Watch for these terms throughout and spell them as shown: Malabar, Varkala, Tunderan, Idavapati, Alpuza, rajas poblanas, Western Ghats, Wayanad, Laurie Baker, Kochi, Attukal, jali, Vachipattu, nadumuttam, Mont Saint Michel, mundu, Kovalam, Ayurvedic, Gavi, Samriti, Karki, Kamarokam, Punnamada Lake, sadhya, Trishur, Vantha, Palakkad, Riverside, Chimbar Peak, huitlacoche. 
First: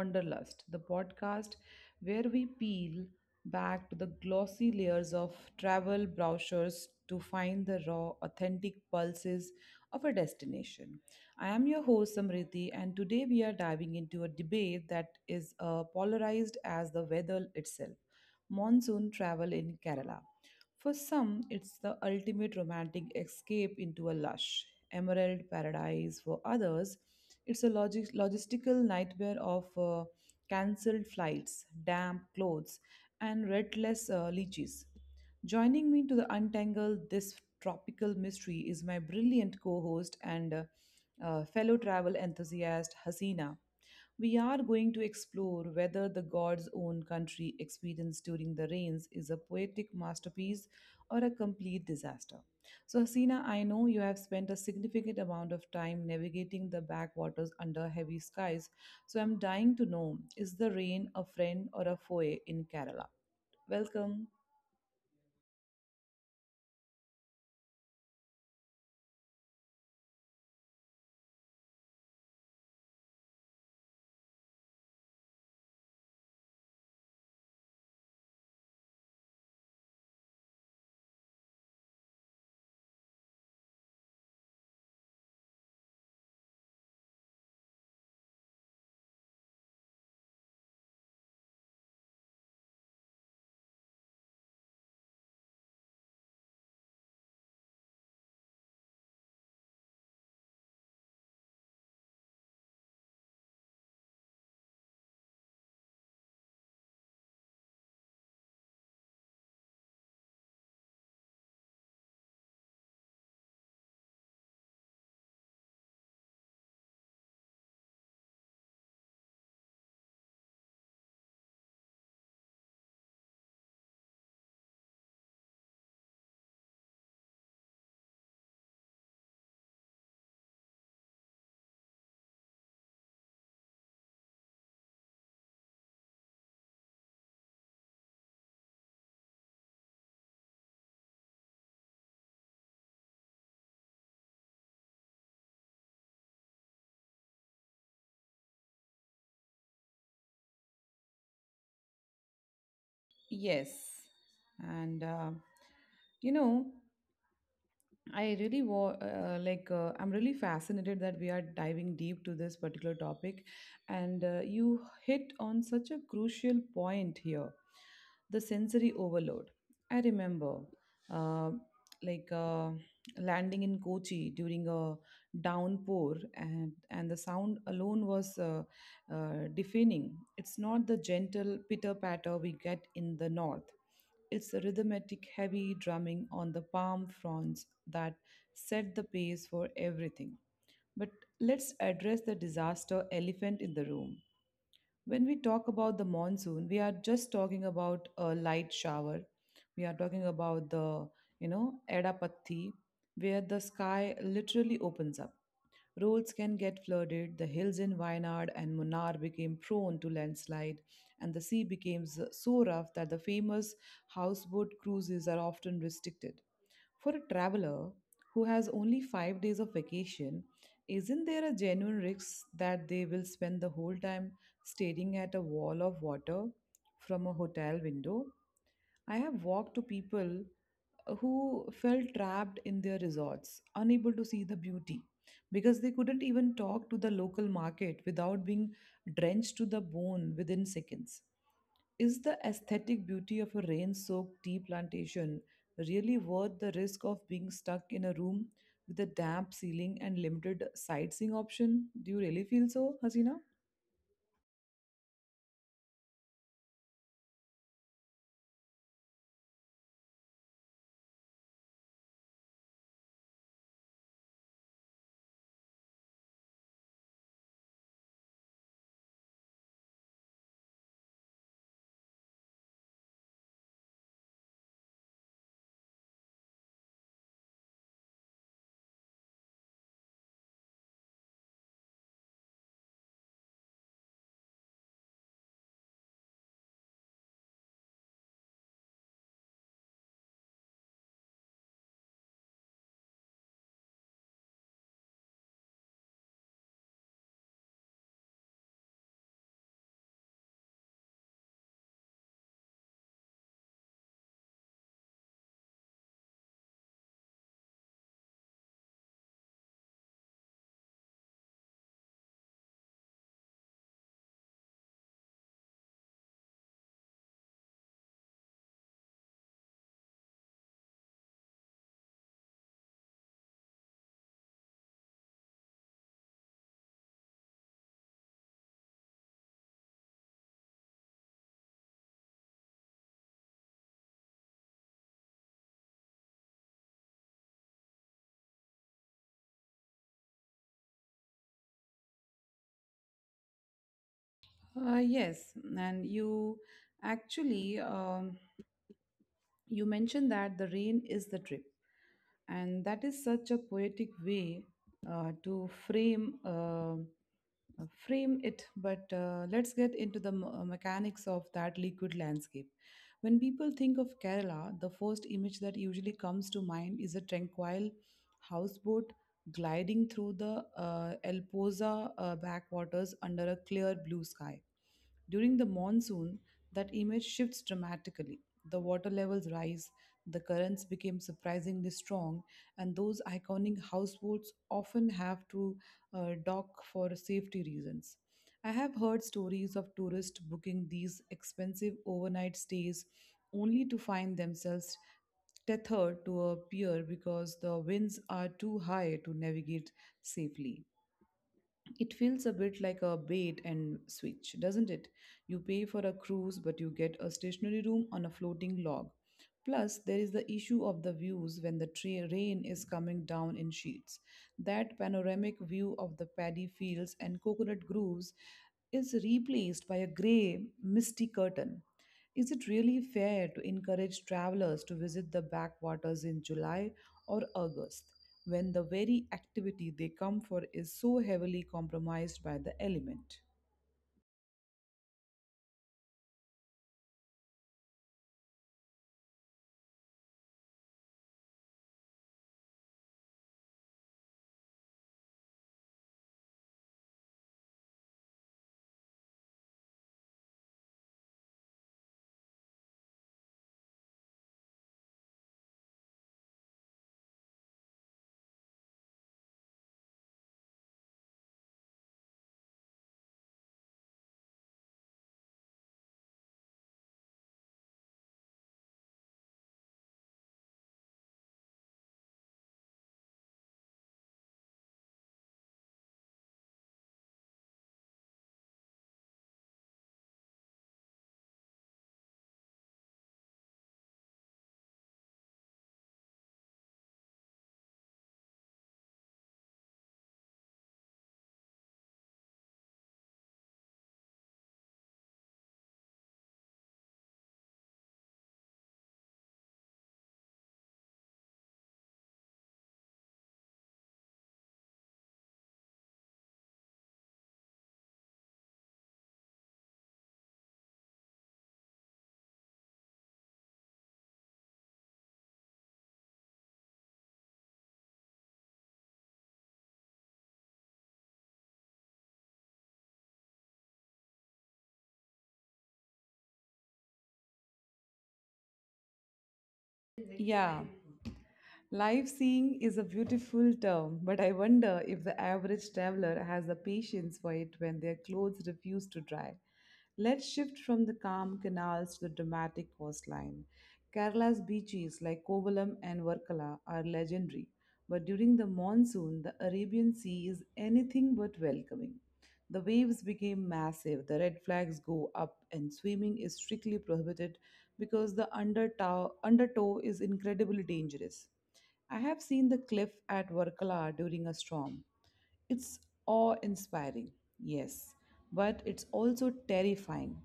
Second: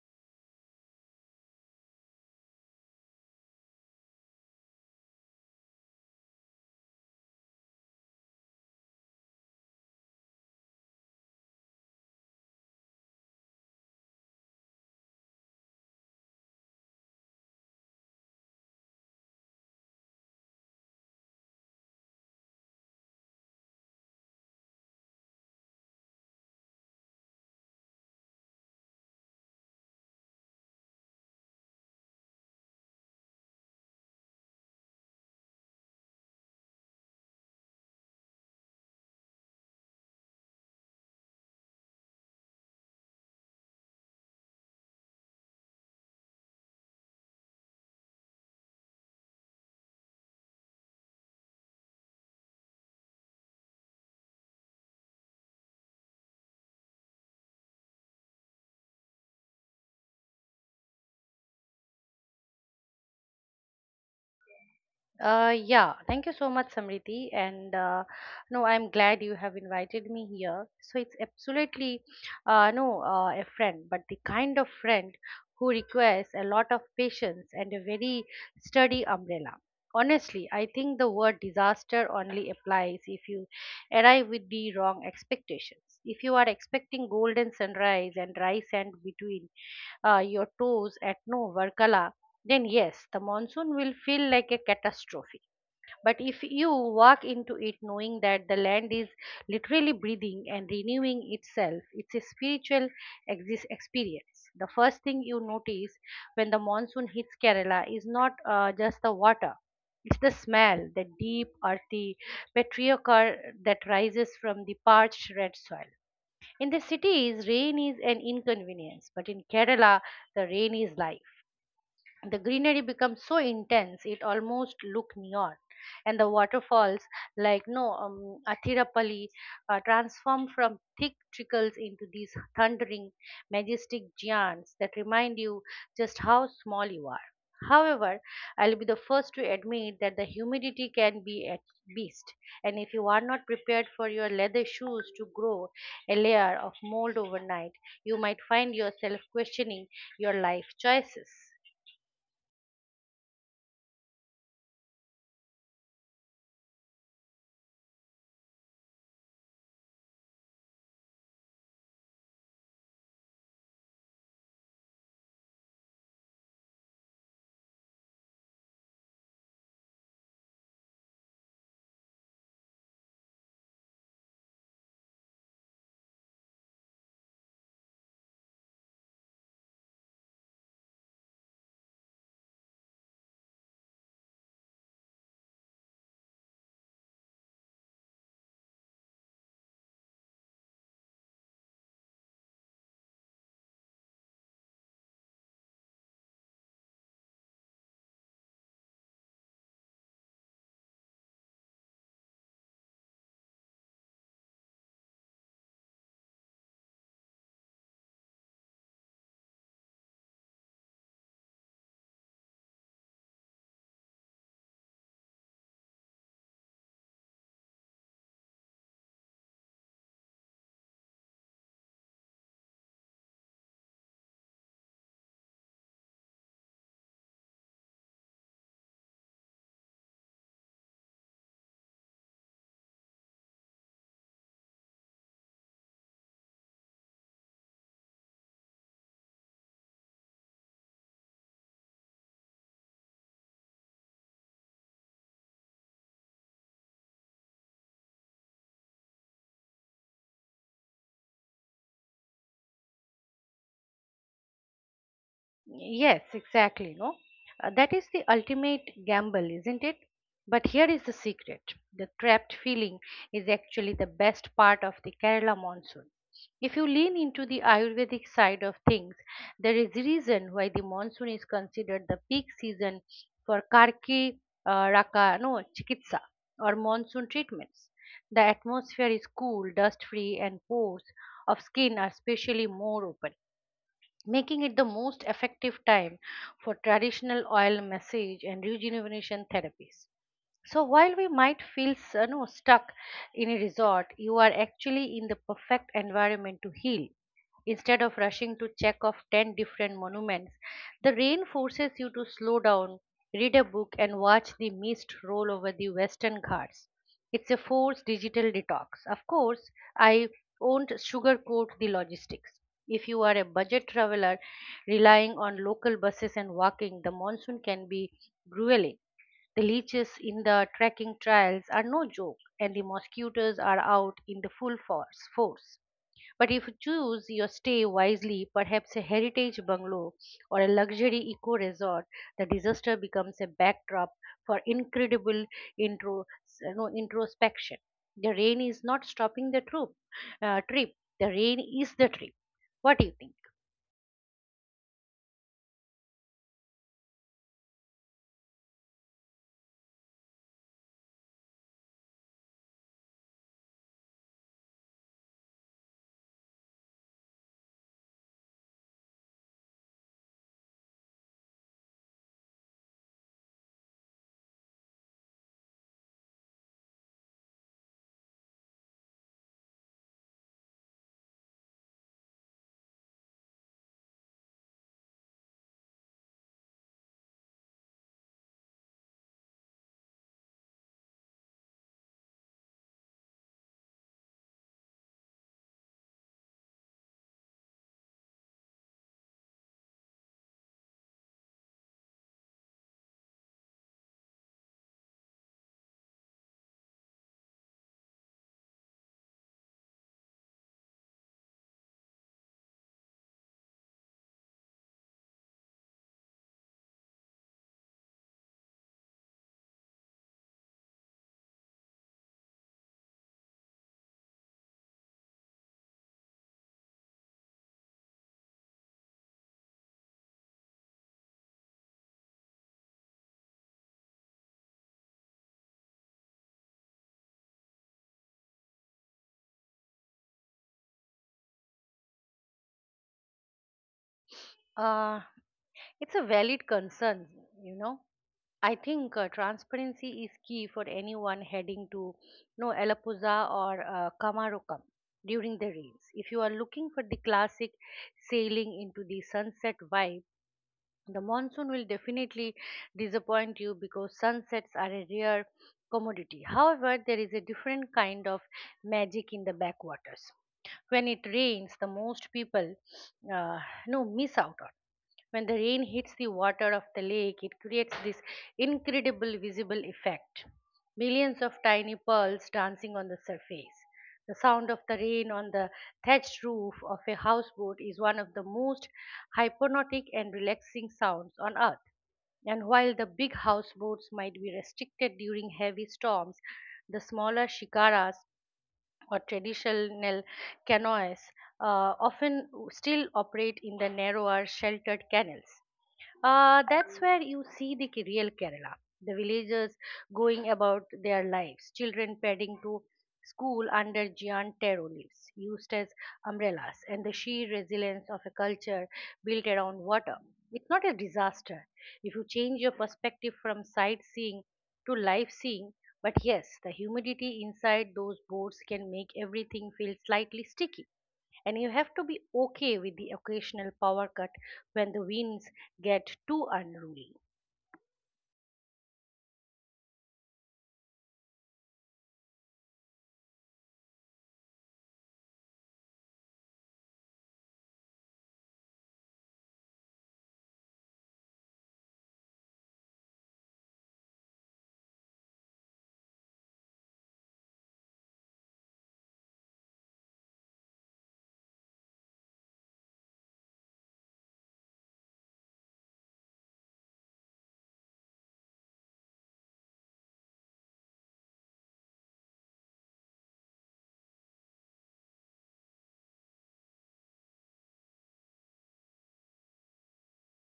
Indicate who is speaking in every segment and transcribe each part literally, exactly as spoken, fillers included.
Speaker 1: Wanderlust, the podcast where we peel back to the glossy layers of travel brochures to find the raw, authentic pulses of a destination. I am your host, Samriti, and today we are diving into a debate that is uh, polarized as the weather itself, monsoon travel in Kerala. For some, it's the ultimate romantic escape into a lush, emerald paradise for others. It's a logi- logistical nightmare of uh, cancelled flights, damp clothes, and redless uh, leeches. Joining me to the untangle this tropical mystery is my brilliant co host and uh, uh, fellow travel enthusiast, Hasina. We are going to explore whether the god's own country experience during the rains is a poetic masterpiece or a complete disaster. So, Hasina, I know you have spent a significant amount of time navigating the backwaters under heavy skies, so I'm dying to know, is the rain a friend or a foe in Kerala? Welcome.
Speaker 2: Uh, yeah, thank you so much, Samriti. And uh, no, I'm glad you have invited me here. So it's absolutely uh, no uh, a friend, but the kind of friend who requires a lot of patience and a very sturdy umbrella. Honestly, I think the word disaster only applies if you arrive with the wrong expectations. If you are expecting golden sunrise and dry sand between uh, your toes at no Varkala, then yes, the monsoon will feel like a catastrophe. But if you walk into it knowing that the land is literally breathing and renewing itself, it's a spiritual exis- experience. The first thing you notice when the monsoon hits Kerala is not uh, just the water. It's the smell, the deep, earthy petrichor that rises from the parched red soil. In the cities, rain is an inconvenience, but in Kerala, the rain is life. The greenery becomes so intense it almost look neon, and the waterfalls like no um, Athirapalli uh, transform from thick trickles into these thundering, majestic giants that remind you just how small you are. However, I'll be the first to admit that the humidity can be a beast, and if you are not prepared for your leather shoes to grow a layer of mold overnight, you might find yourself questioning your life choices.
Speaker 1: Yes. And uh, you know, I really wa- uh, like uh, I'm really fascinated that we are diving deep to this particular topic, and uh, you hit on such a crucial point here, the sensory overload. I remember uh, like uh, landing in Kochi during a downpour, and and the sound alone was uh, uh, deafening. It's not the gentle pitter patter we get in the north. It's the rhythmic, heavy drumming on the palm fronds that set the pace for everything. But let's address the disaster elephant in the room. When we talk about the monsoon, we are just talking about a light shower. We are talking about the, you know, Edapatti, where the sky literally opens up. Roads can get flooded, the hills in Wayanad and Munnar became prone to landslide, and the sea became s- so rough that the famous houseboat cruises are often restricted. For a traveler who has only five days of vacation, isn't there a genuine risk that they will spend the whole time staring at a wall of water from a hotel window? I have walked to people uh, who felt trapped in their resorts, unable to see the beauty because they couldn't even talk to the local market without being drenched to the bone within seconds. Is the aesthetic beauty of a rain soaked tea plantation really worth the risk of being stuck in a room with a damp ceiling and limited sightseeing option? Do you really feel so, Hasina?
Speaker 2: Yes, exactly. No. Uh, that is the ultimate gamble, isn't it? But here is the secret: the trapped feeling is actually the best part of the Kerala monsoon. If you lean into the Ayurvedic side of things, there is a reason why the monsoon is considered the peak season for Karki uh, Raka, no, Chikitsa or monsoon treatments. The atmosphere is cool, dust free, and pores of skin are especially more open, making it the most effective time for traditional oil massage and rejuvenation therapies. So while we might feel s- uh, no, stuck in a resort, you are actually in the perfect environment to heal. Instead of rushing to check off ten different monuments, the rain forces you to slow down, read a book, and watch the mist roll over the Western Ghats. It's a forced digital detox. Of course, I won't sugarcoat the logistics. If you are a budget traveler relying on local buses and walking, the monsoon can be grueling. The leeches in the trekking trails are no joke, and the mosquitoes are out in the full force. force. But if you choose your stay wisely, perhaps a heritage bungalow or a luxury eco resort, the disaster becomes a backdrop for incredible intro, you know, introspection. The rain is not stopping the troop, uh, trip, the rain is the trip. What do you think?
Speaker 1: Uh, yes, and you actually um, you mentioned that the rain is the drip, and that is such a poetic way uh, to frame uh, uh, frame it. But uh, let's get into the m- uh, mechanics of that liquid landscape. When people think of Kerala, the first image that usually comes to mind is a tranquil houseboat gliding through the uh, Elpoza uh, backwaters under a clear blue sky. During the monsoon, that image shifts dramatically. The water levels rise, the currents become surprisingly strong, and those iconic houseboats often have to uh, dock for safety reasons. I have heard stories of tourists booking these expensive overnight stays only to find themselves tethered to a pier because the winds are too high to navigate safely. It feels a bit like a bait and switch, doesn't it? You pay for a cruise, but you get a stationary room on a floating log. Plus, there is the issue of the views when the tra- rain is coming down in sheets. That panoramic view of the paddy fields and coconut groves is replaced by a grey, misty curtain. Is it really fair to encourage travelers to visit the backwaters in July or August, when the very activity they come for is so heavily compromised by the element?
Speaker 2: Uh, it's a valid concern, you know. I think uh, transparency is key for anyone heading to no Alapuza or uh, Kamarokam during the rains. If you are looking for the classic sailing into the sunset vibe, the monsoon will definitely disappoint you because sunsets are a rare commodity. However, there is a different kind of magic in the backwaters. When it rains, the most people uh, no miss out on when the rain hits the water of the lake, it creates this incredible visible effect. Millions of tiny pearls dancing on the surface. The sound of the rain on the thatched roof of a houseboat is one of the most hypnotic and relaxing sounds on earth. And while the big houseboats might be restricted during heavy storms, the smaller shikaras or traditional canoes uh, often still operate in the narrower, sheltered canals. Uh, that's where you see the real Kerala. The villagers going about their lives, children padding to school under giant taro leaves used as umbrellas, and the sheer resilience of a culture built around water. It's not a disaster if you change your perspective from sightseeing to life seeing, but yes, the humidity inside those boards can make everything feel slightly sticky. And you have to be okay with the occasional power cut when the winds get too unruly.
Speaker 1: Yeah, live seeing is a beautiful term, but I wonder if the average traveler has the patience for it when their clothes refuse to dry. Let's shift from the calm canals to the dramatic coastline. Kerala's beaches like Kovalam and Varkala are legendary, but during the monsoon, the Arabian Sea is anything but welcoming. The waves became massive, the red flags go up, and swimming is strictly prohibited because the undertow, undertow is incredibly dangerous. I have seen the cliff at Varkala during a storm. It's awe inspiring, yes, but it's also terrifying.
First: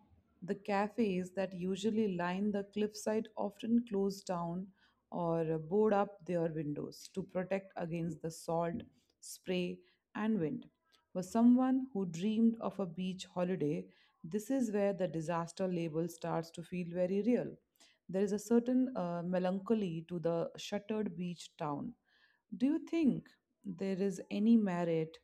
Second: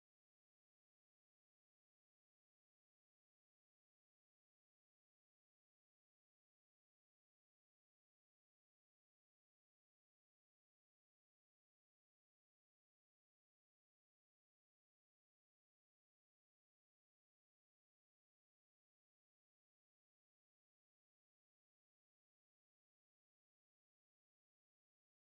Speaker 1: The cafes that usually line the cliffside often close down or board up their windows to protect against the salt, spray, and wind. For someone who dreamed of a beach holiday, this is where the disaster label starts to feel very real. There is a certain uh, melancholy to the shuttered beach town. Do you think there is any merit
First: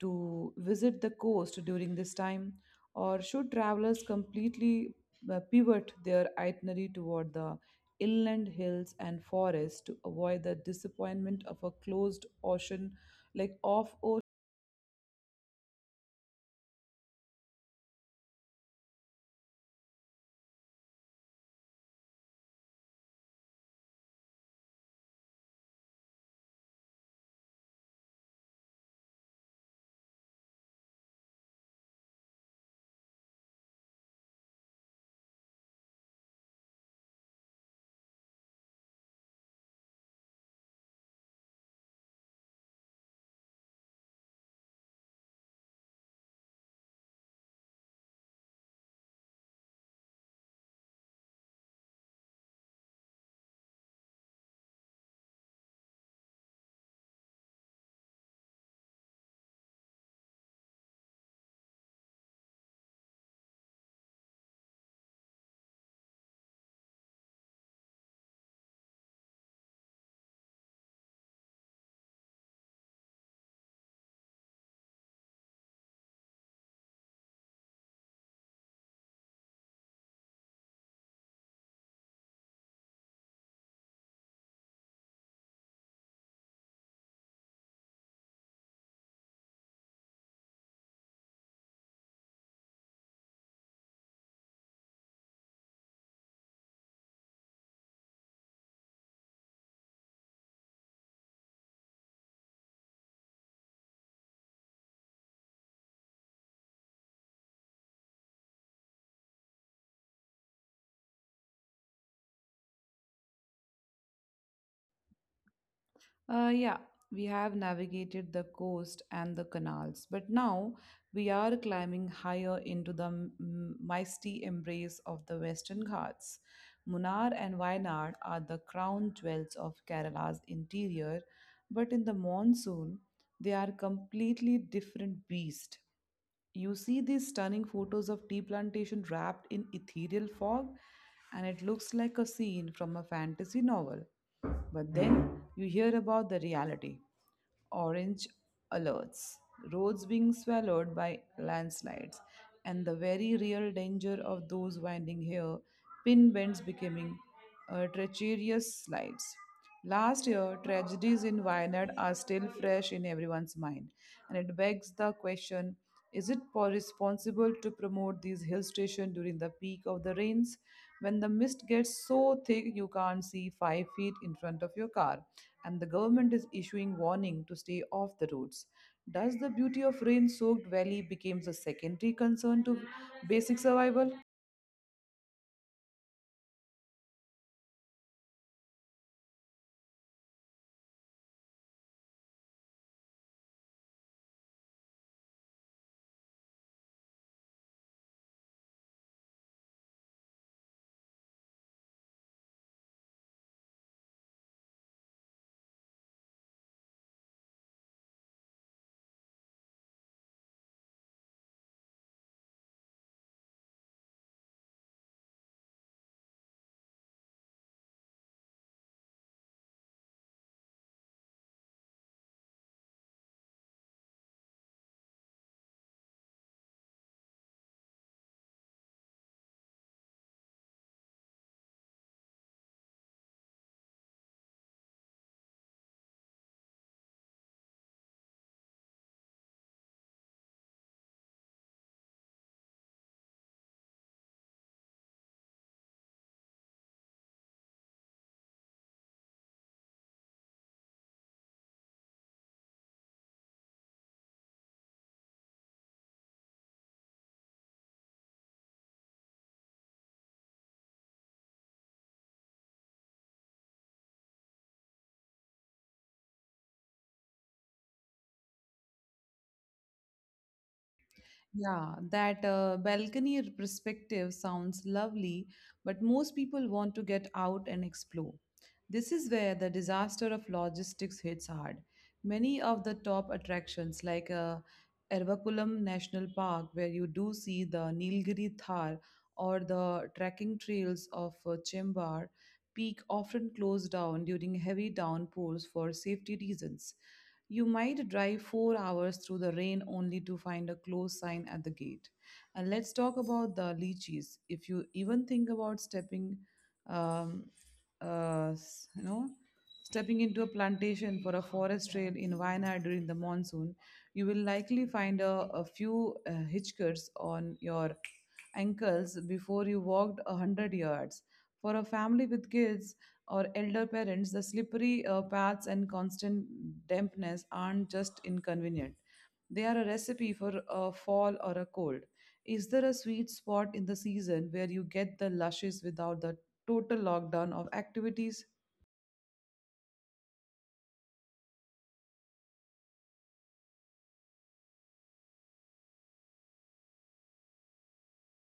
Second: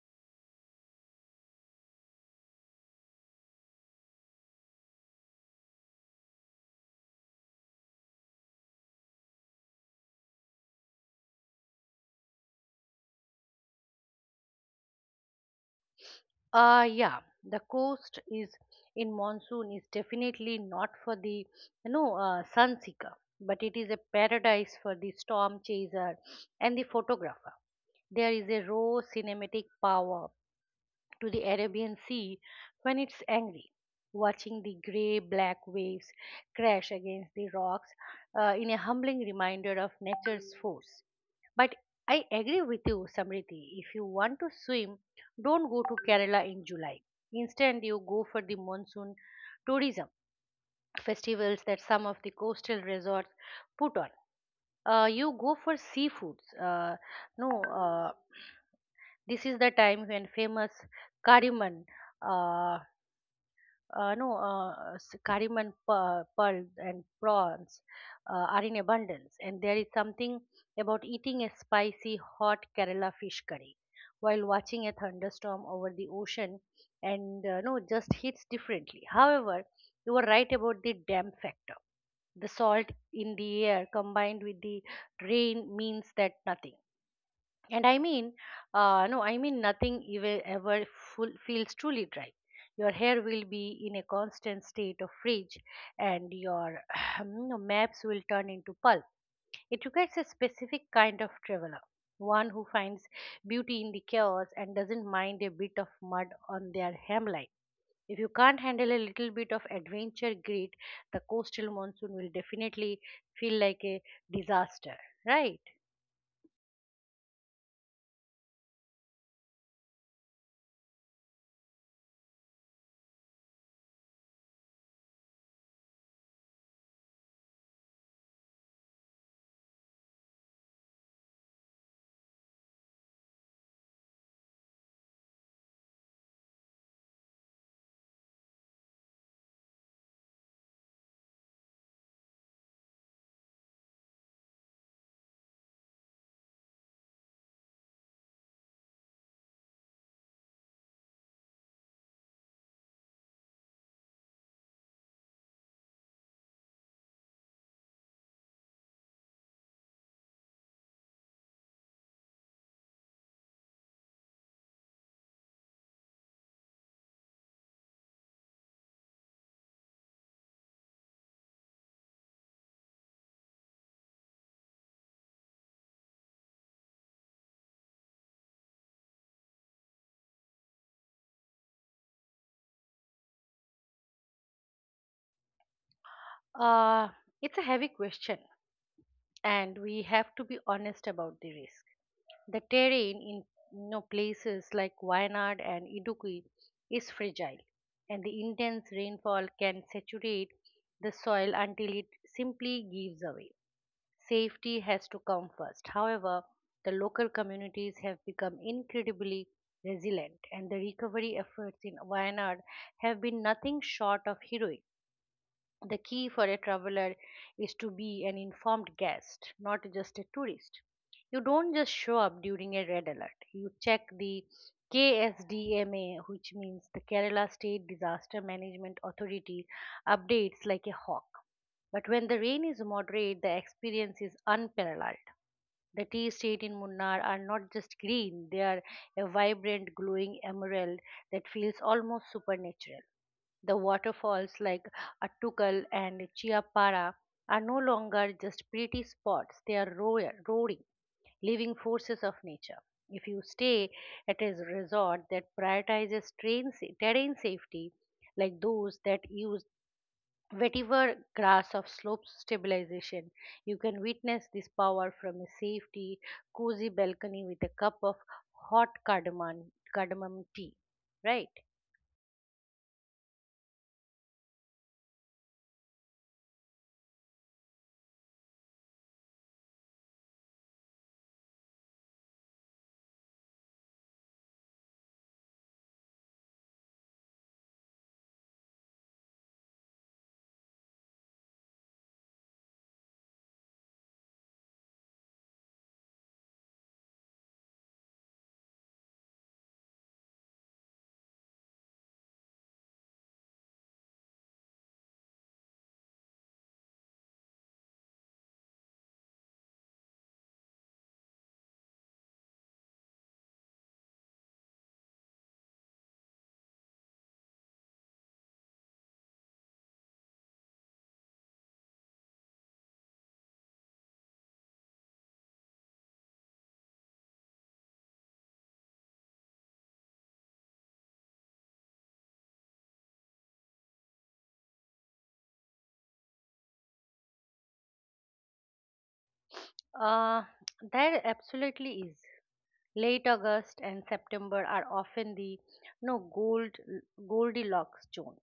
Speaker 1: to visit the coast during this time, or should travelers completely uh, pivot their itinerary toward the inland hills and forests to avoid the disappointment of a closed ocean, like off.
Speaker 2: Ah, yeah, the coast is in monsoon is definitely not for the you know uh, sun seeker, but it is a paradise for the storm chaser and the photographer. There is a raw cinematic power to the Arabian Sea when it's angry, watching the gray black waves crash against the rocks uh, in a humbling reminder of nature's force. But I agree with you, Samriti. If you want to swim, don't go to Kerala in July. Instead, you go for the monsoon tourism festivals that some of the coastal resorts put on. Uh, you go for seafoods. Uh, no, uh, this is the time when famous cardamom uh, uh, no, uh, s- karim and pe- pearl and prawns uh, are in abundance, and there is something about eating a spicy hot Kerala fish curry while watching a thunderstorm over the ocean, and uh, no, just hits differently. However, you were right about the damp factor. The salt in the air combined with the rain means that nothing. And I mean, uh, no, I mean nothing ever, ever full, feels truly dry. Your hair will be in a constant state of fridge, and your you know, maps will turn into pulp. It requires a specific kind of traveler, one who finds beauty in the chaos and doesn't mind a bit of mud on their hemline. If you can't handle a little bit of adventure grit, the coastal monsoon will definitely feel like a disaster, right?
Speaker 1: Uh, yeah, we have navigated the coast and the canals, but now we are climbing higher into the m- m- mighty embrace of the Western Ghats. Munnar and Wayanad are the crown jewels of Kerala's interior, but in the monsoon, they are completely different beast. You see these stunning photos of tea plantation wrapped in ethereal fog, and it looks like a scene from a fantasy novel, but then you hear about the reality, orange alerts, roads being swallowed by landslides, and the very real danger of those winding here pin bends becoming uh, treacherous slides. Last year, tragedies in Wayanad are still fresh in everyone's mind, and it begs the question, is it po- responsible to promote these hill stations during the peak of the rains when the mist gets so thick you can't see five feet in front of your car and the government is issuing warning to stay off the roads? Does the beauty of rain soaked valley becomes a secondary concern to basic survival?
Speaker 2: Uh, it's a heavy question and we have to be honest about the risk. The terrain in, you know, places like Wayanad and Idukki is fragile, and the intense rainfall can saturate the soil until it simply gives away. Safety has to come first. However, the local communities have become incredibly resilient, and the recovery efforts in Wayanad have been nothing short of heroic. The key for a traveler is to be an informed guest, not just a tourist. You don't just show up during a red alert. You check the K S D M A, which means the Kerala State Disaster Management Authority, updates like a hawk. But when the rain is moderate, the experience is unparalleled. The tea estate in Munnar are not just green, they are a vibrant, glowing emerald that feels almost supernatural. The waterfalls like Attukal and Chiapara are no longer just pretty spots, they are roar- roaring, living forces of nature. If you stay at a resort that prioritizes train sa- terrain safety, like those that use whatever grass of slope stabilization, you can witness this power from a safety, cozy balcony with a cup of hot cardamom, cardamom tea. Right?
Speaker 1: Yeah, that uh, balcony perspective sounds lovely, but most people want to get out and explore. This is where the disaster of logistics hits hard. Many of the top attractions, like uh, Ervakulam National Park, where you do see the Nilgiri Thar, or the trekking trails of uh, Chimbar Peak, often close down during heavy downpours for safety reasons. You might drive four hours through the rain only to find a close sign at the gate. And let's talk about the lychees. If you even think about stepping, um, uh, s- you know, stepping into a plantation for a forest trail in Wayanad during the monsoon, you will likely find a, a few uh, hitchhikers on your ankles before you walked a hundred yards. For a family with kids, or elder parents, the slippery uh, paths and constant dampness aren't just inconvenient. They are a recipe for a fall or a cold. Is there a sweet spot in the season where you get the lushes without the total lockdown of activities?
Speaker 2: Uh, there absolutely is. Late August and September are often the no gold Goldilocks zone.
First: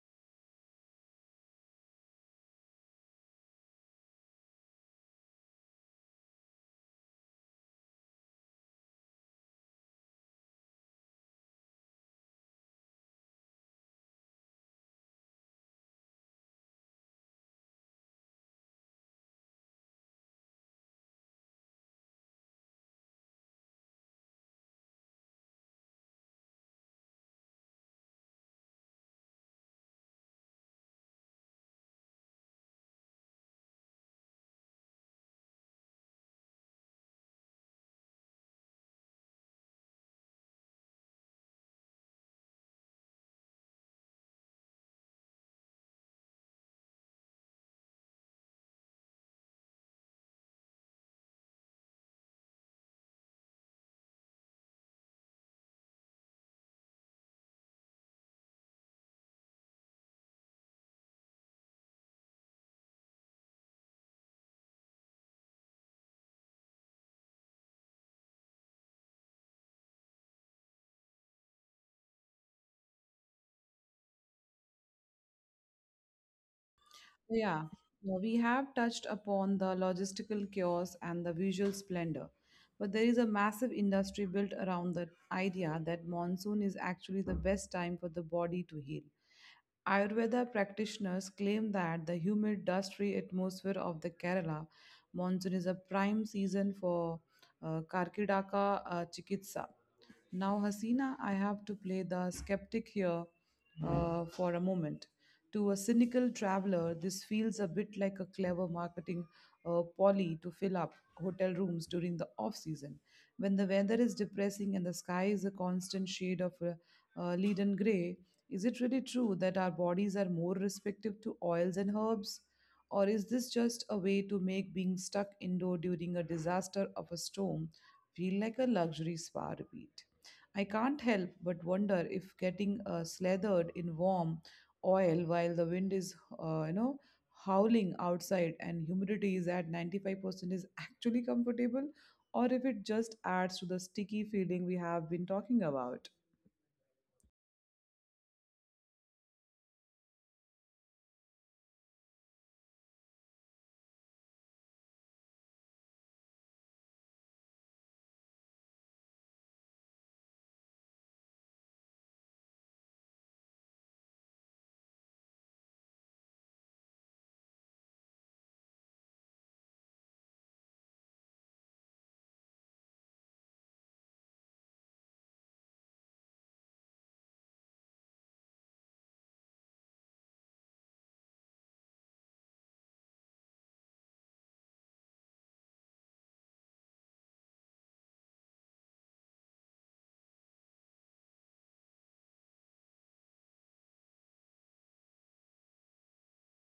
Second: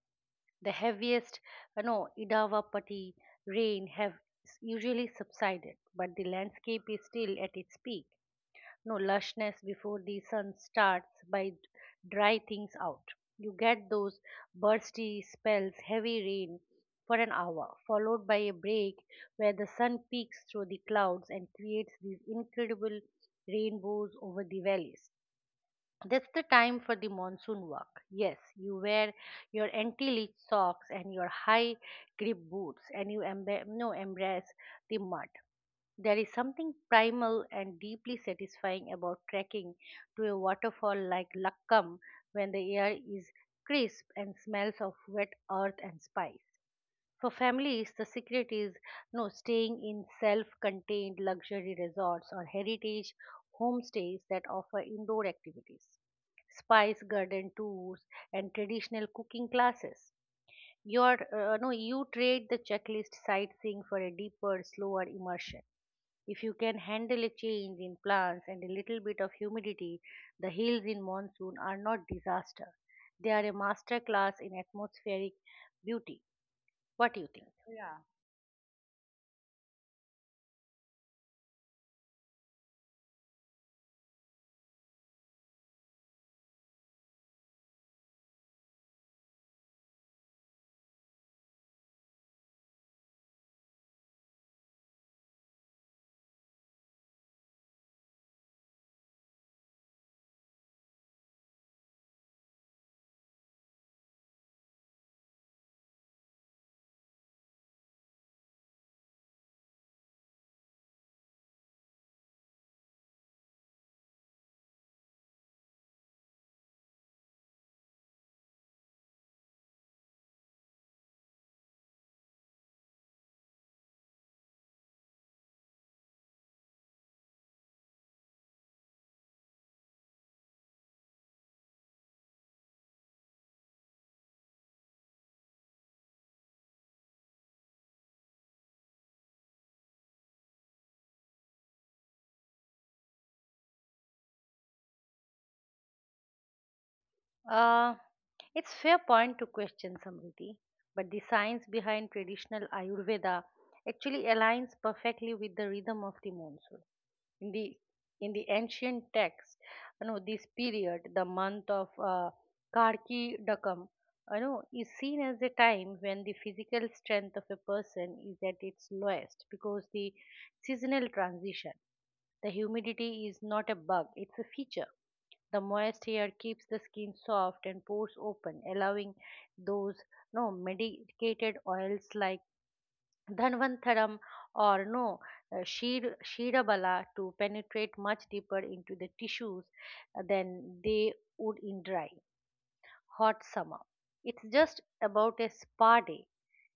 Speaker 2: The heaviest, uh, no Idavapati rain have s- usually subsided, but the landscape is still at its peak. no lushness before the sun starts by d- dry things out. You get those bursty spells, heavy rain for an hour, followed by a break where the sun peeks through the clouds and creates these incredible rainbows over the valleys. That's the time for the monsoon walk. Yes, you wear your anti leech socks and your high grip boots and you emba- no, embrace the mud. There is something primal and deeply satisfying about trekking to a waterfall like Lakkam when the air is crisp and smells of wet earth and spice. For families, the secret is no staying in self-contained luxury resorts or heritage homestays that offer indoor activities, spice garden tours, and traditional cooking classes. Your uh, no, you trade the checklist sightseeing for a deeper, slower immersion. If you can handle a change in plants and a little bit of humidity, the hills in monsoon are not disaster. They are a master class in atmospheric beauty. What do you think?
Speaker 1: Yeah. Now, we have touched upon the logistical chaos and the visual splendor, but there is a massive industry built around the idea that monsoon is actually the best time for the body to heal. Ayurveda practitioners claim that the humid, dust-free atmosphere of the Kerala monsoon is a prime season for uh, Karkidaka uh, chikitsa. Now, Hasina, I have to play the skeptic here uh, for a moment. To a cynical traveler, this feels a bit like a clever marketing uh, poly to fill up hotel rooms during the off season, when the weather is depressing and the sky is a constant shade of uh, uh, leaden gray. Is it really true that our bodies are more receptive to oils and herbs? Or is this just a way to make being stuck indoor during a disaster of a storm feel like a luxury spa repeat? I can't help but wonder if getting uh, slathered in warm oil while the wind is, uh, you know, howling outside and humidity is at ninety-five percent is actually comfortable or if it just adds to the sticky feeling we have been talking about.
Speaker 2: Uh, it's fair point to question, Samriti, but the science behind traditional Ayurveda actually aligns perfectly with the rhythm of the monsoon. In the in the ancient text, you know, this period, the month of uh, Karki Dakam, you know, is seen as a time when the physical strength of a person is at its lowest because the seasonal transition, the humidity is not a bug; it's a feature. The moist air keeps the skin soft and pores open, allowing those no medicated oils like Dhanvantaram or no uh, Shir- Shirabala to penetrate much deeper into the tissues than they would in dry, hot summer. It's just about a spa day.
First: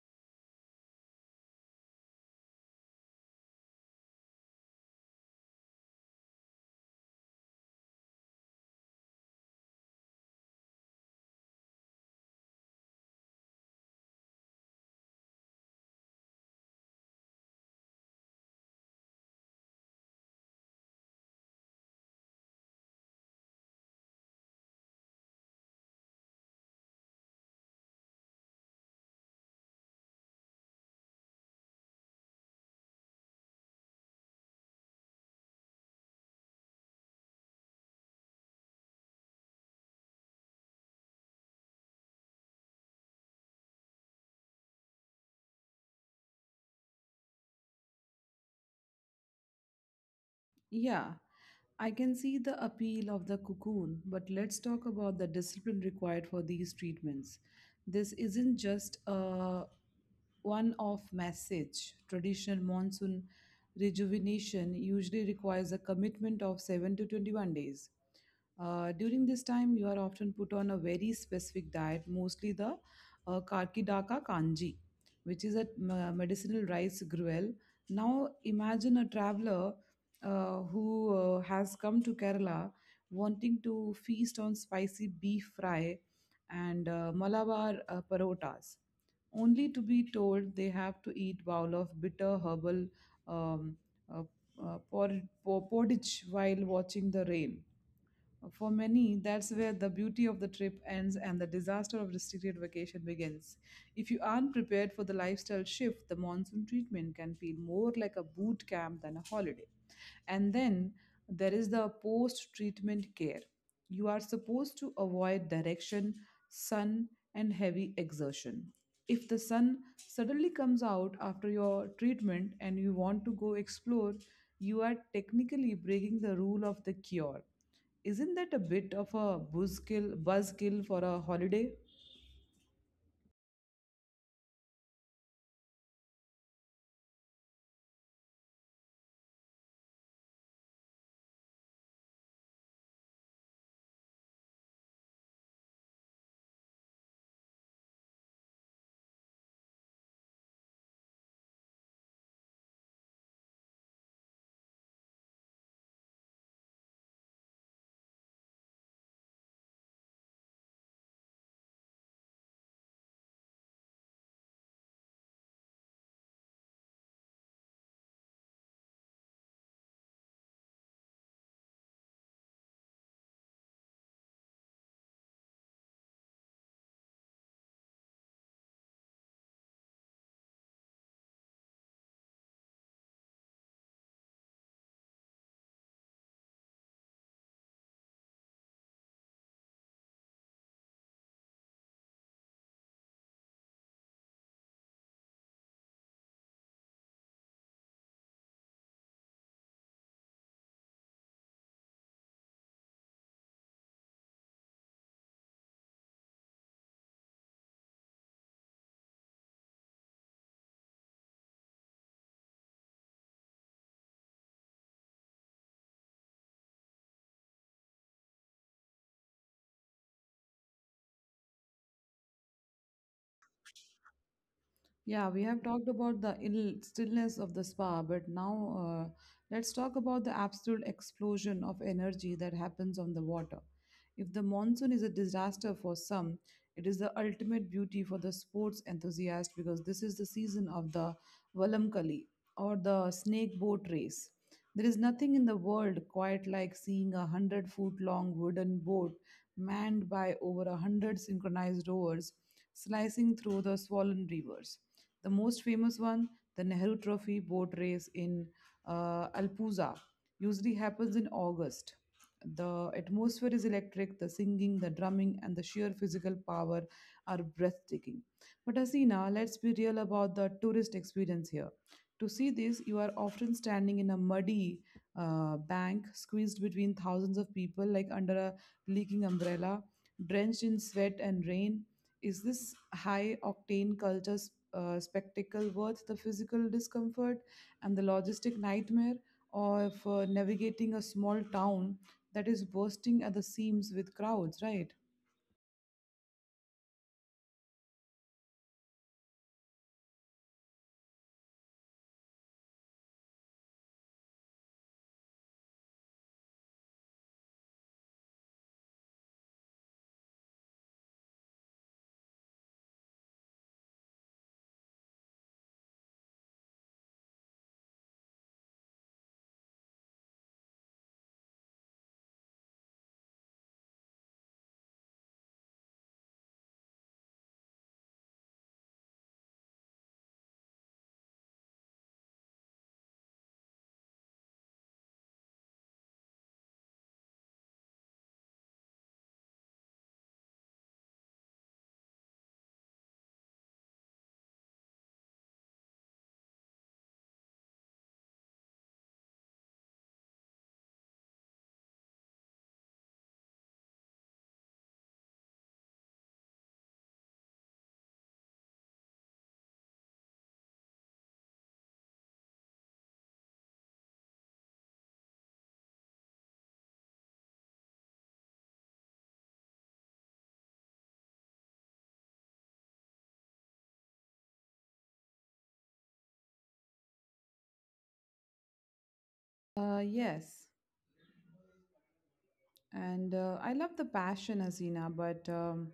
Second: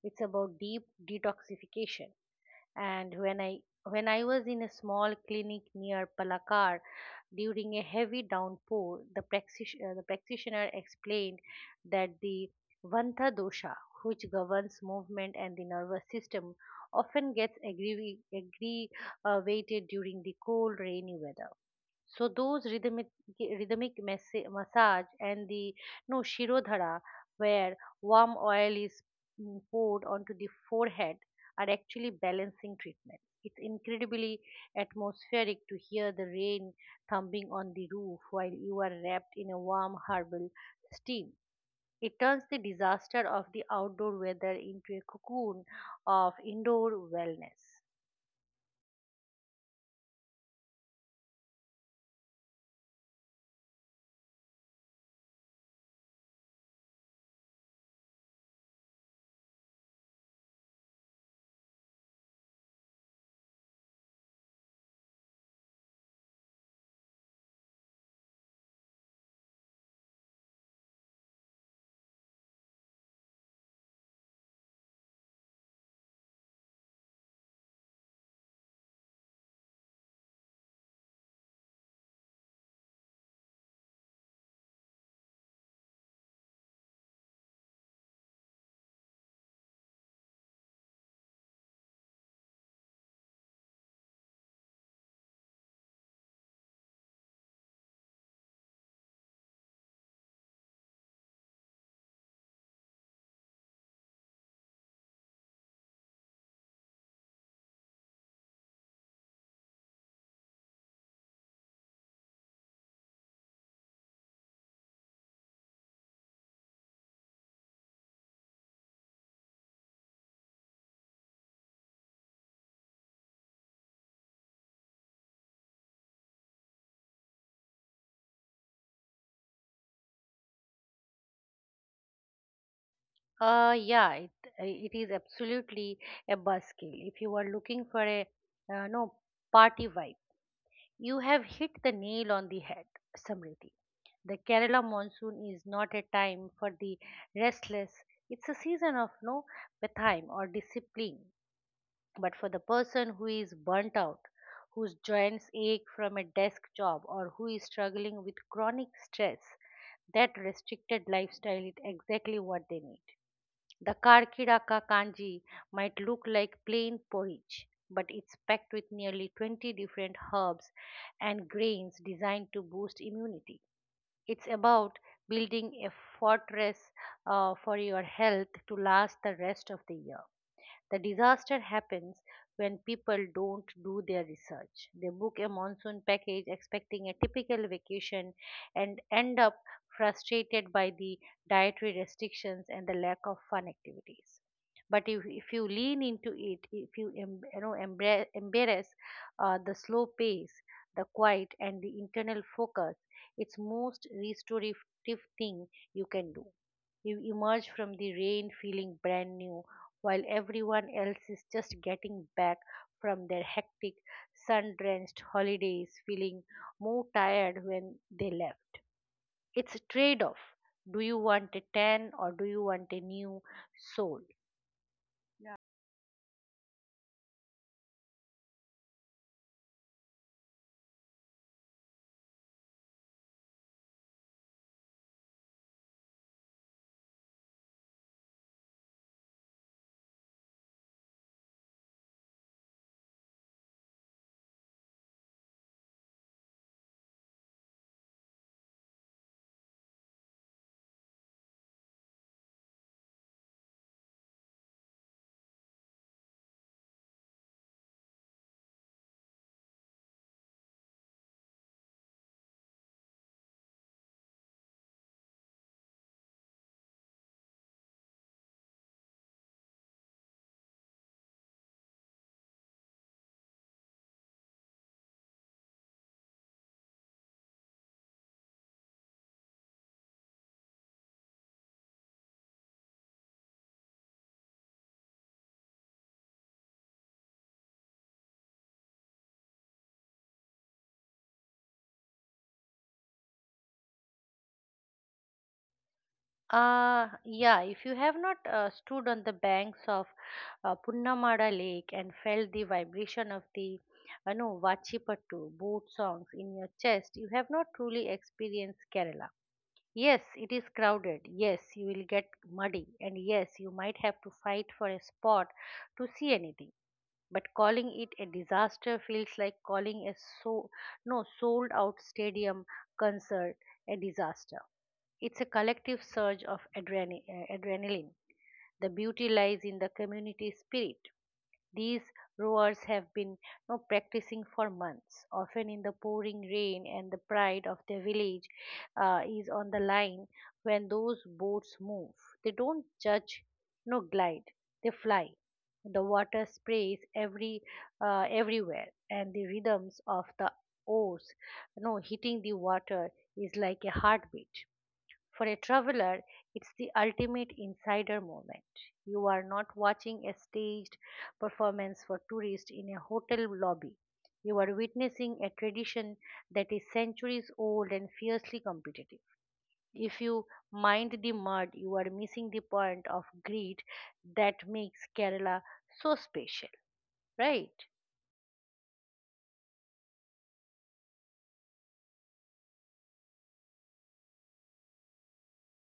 Speaker 2: It's about deep detoxification. And when I when I was in a small clinic near Palakkad, during a heavy downpour, the, practish- uh, the practitioner explained that the Vantha dosha, which governs movement and the nervous system, often gets aggravi- aggravated during the cold, rainy weather. So those rhythmic rhythmic massa- massage and the no shirodhara, where warm oil is mm, poured onto the forehead, are actually balancing treatment. It's incredibly atmospheric to hear the rain thumping on the roof while you are wrapped in a warm herbal steam. It turns the disaster of the outdoor weather into a cocoon of indoor wellness.
Speaker 1: Yeah, I can see the appeal of the cocoon, but let's talk about the discipline required for these treatments. This isn't just a one off message. Traditional monsoon rejuvenation usually requires a commitment of seven to twenty-one days. Uh, during this time, you are often put on a very specific diet, mostly the uh, Karkidaka kanji, which is a uh, medicinal rice gruel. Now, imagine a traveler uh, who uh, has come to Kerala wanting to feast on spicy beef fry and uh, Malabar uh, parotas, only to be told they have to eat bowl of bitter herbal um, uh, uh, por- por- porridge while watching the rain. For many, that's where the beauty of the trip ends and the disaster of restricted vacation begins. If you aren't prepared for the lifestyle shift, the monsoon treatment can feel more like a boot camp than a holiday. And then there is the post treatment care. You are supposed to avoid direction, sun, and heavy exertion. If the sun suddenly comes out after your treatment and you want to go explore, you are technically breaking the rule of the cure. Isn't that a bit of a buzzkill, buzzkill for a holiday?
Speaker 2: Uh, yeah, it, it is absolutely a buzzkill. If you are looking for a uh, no party vibe, you have hit the nail on the head, Samriti. The Kerala monsoon is not a time for the restless. It's a season of no pathime or discipline. But for the person who is burnt out, whose joints ache from a desk job, or who is struggling with chronic stress, that restricted lifestyle is exactly what they need. The Karkiraka kanji might look like plain porridge, but it's packed with nearly twenty different herbs and grains designed to boost immunity. It's about building a fortress uh, for your health to last the rest of the year. The disaster happens when people don't do their research. They book a monsoon package expecting a typical vacation and end up frustrated by the dietary restrictions and the lack of fun activities. But if, if you lean into it, if you, em, you know embra- embrace uh, the slow pace, the quiet, and the internal focus, it's most restorative thing you can do. You emerge from the rain feeling brand new, while everyone else is just getting back from their hectic, sun drenched holidays, feeling more tired when they left. It's a trade off. Do you want a tan or do you want a new soul?
Speaker 1: Yeah, we have talked about the ill stillness of the spa, but now uh, let's talk about the absolute explosion of energy that happens on the water. If the monsoon is a disaster for some, it is the ultimate beauty for the sports enthusiast because this is the season of the Valamkali or the snake boat race. There is nothing in the world quite like seeing a hundred foot long wooden boat manned by over a hundred synchronized rowers slicing through the swollen rivers. The most famous one, the Nehru Trophy boat race in uh, Alpuza, usually happens in August. The atmosphere is electric, the singing, the drumming, and the sheer physical power are breathtaking. But Asina, let's be real about the tourist experience here. To see this, you are often standing in a muddy uh, bank, squeezed between thousands of people, like under a leaking umbrella, drenched in sweat and rain. Is this high octane culture s- uh, spectacle worth the physical discomfort and the logistic nightmare of uh, navigating a small town that is bursting at the seams with crowds, right?
Speaker 2: Uh, yeah, if you have not uh, stood on the banks of uh, Punnamada Lake and felt the vibration of the uh, no, Vachipattu boat songs in your chest, you have not truly experienced Kerala. Yes, it is crowded. Yes, you will get muddy. And yes, you might have to fight for a spot to see anything. But calling it a disaster feels like calling a so no sold out stadium concert a disaster. It's a collective surge of adrena- uh, adrenaline. The beauty lies in the community spirit. These rowers have been you know, practicing for months, often in the pouring rain, and the pride of their village uh, is on the line when those boats move. They don't judge, no glide, they fly. The water sprays every uh, everywhere, and the rhythms of the oars, you know, hitting the water is like a heartbeat. For a traveler, it's the ultimate insider moment. You are not watching a staged performance for tourists in a hotel lobby. You are witnessing a tradition that is centuries old and fiercely competitive. If you mind the mud, you are missing the point of greed that makes Kerala so special, right?
Speaker 1: Uh, yes, and uh, I love the passion, Hasina, but um,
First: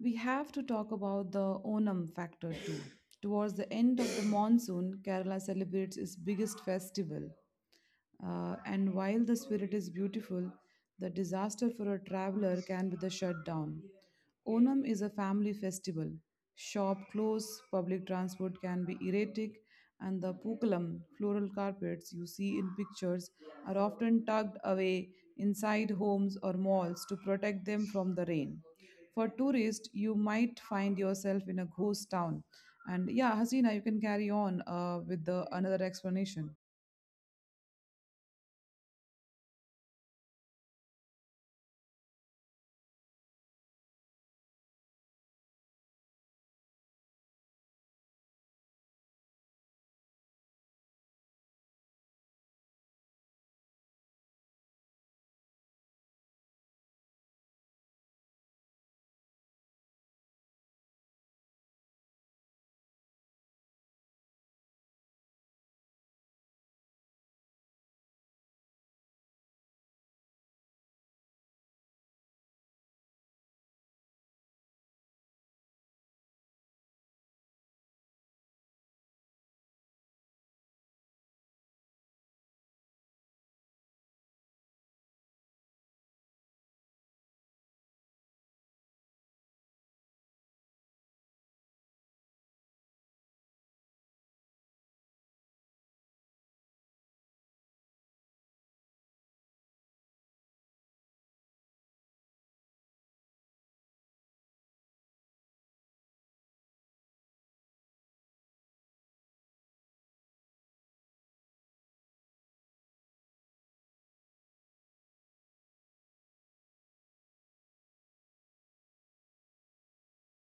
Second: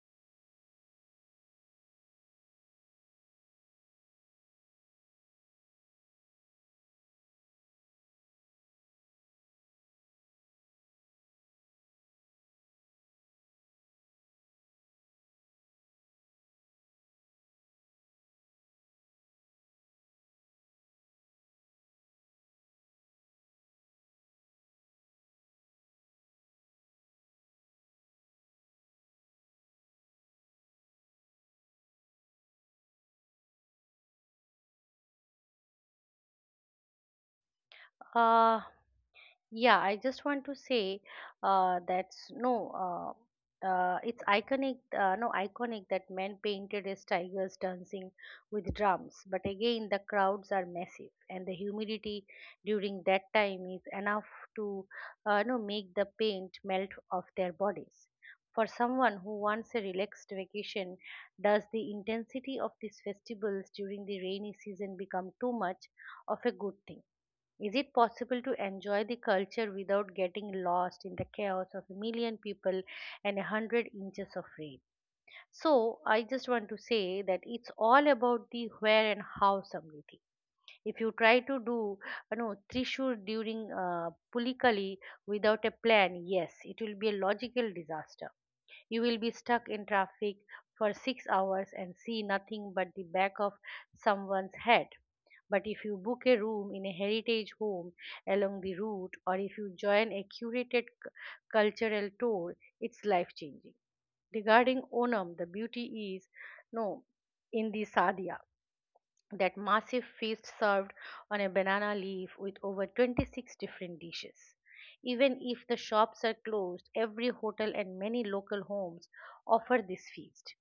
Speaker 1: we have to talk about the Onam factor too. Towards the end of the monsoon, Kerala celebrates its biggest festival. Uh, and while the spirit is beautiful, the disaster for a traveler can be the shutdown. Onam is a family festival. Shop close, public transport can be erratic, and the pookalam floral carpets you see in pictures, are often tugged away inside homes or malls to protect them from the rain. For tourists, you might find yourself in a ghost town. And yeah, Hasina, you can carry on uh, with the another explanation.
Speaker 2: Uh, Yeah, I just want to say uh, that's no, uh, uh, it's iconic, uh, no, iconic that men painted as tigers dancing with drums. But again, the crowds are massive, and the humidity during that time is enough to, uh, no, make the paint melt off their bodies. For someone who wants a relaxed vacation, does the intensity of these festivals during the rainy season become too much of a good thing? Is it possible to enjoy the culture without getting lost in the chaos of a million people and a hundred inches of rain? So, I just want to say that it's all about the where and how something. If you try to do, you know, Trishur during uh, Pulikali without a plan, yes, it will be a logical disaster. You will be stuck in traffic for six hours and see nothing but the back of someone's head. But if you book a room in a heritage home along the route, or if you join a curated c- cultural tour, it's life changing. Regarding Onam, the beauty is no in the sadhya, that massive feast served on a banana leaf with over twenty-six different dishes. Even if the shops are closed, every hotel and many local homes offer this feast.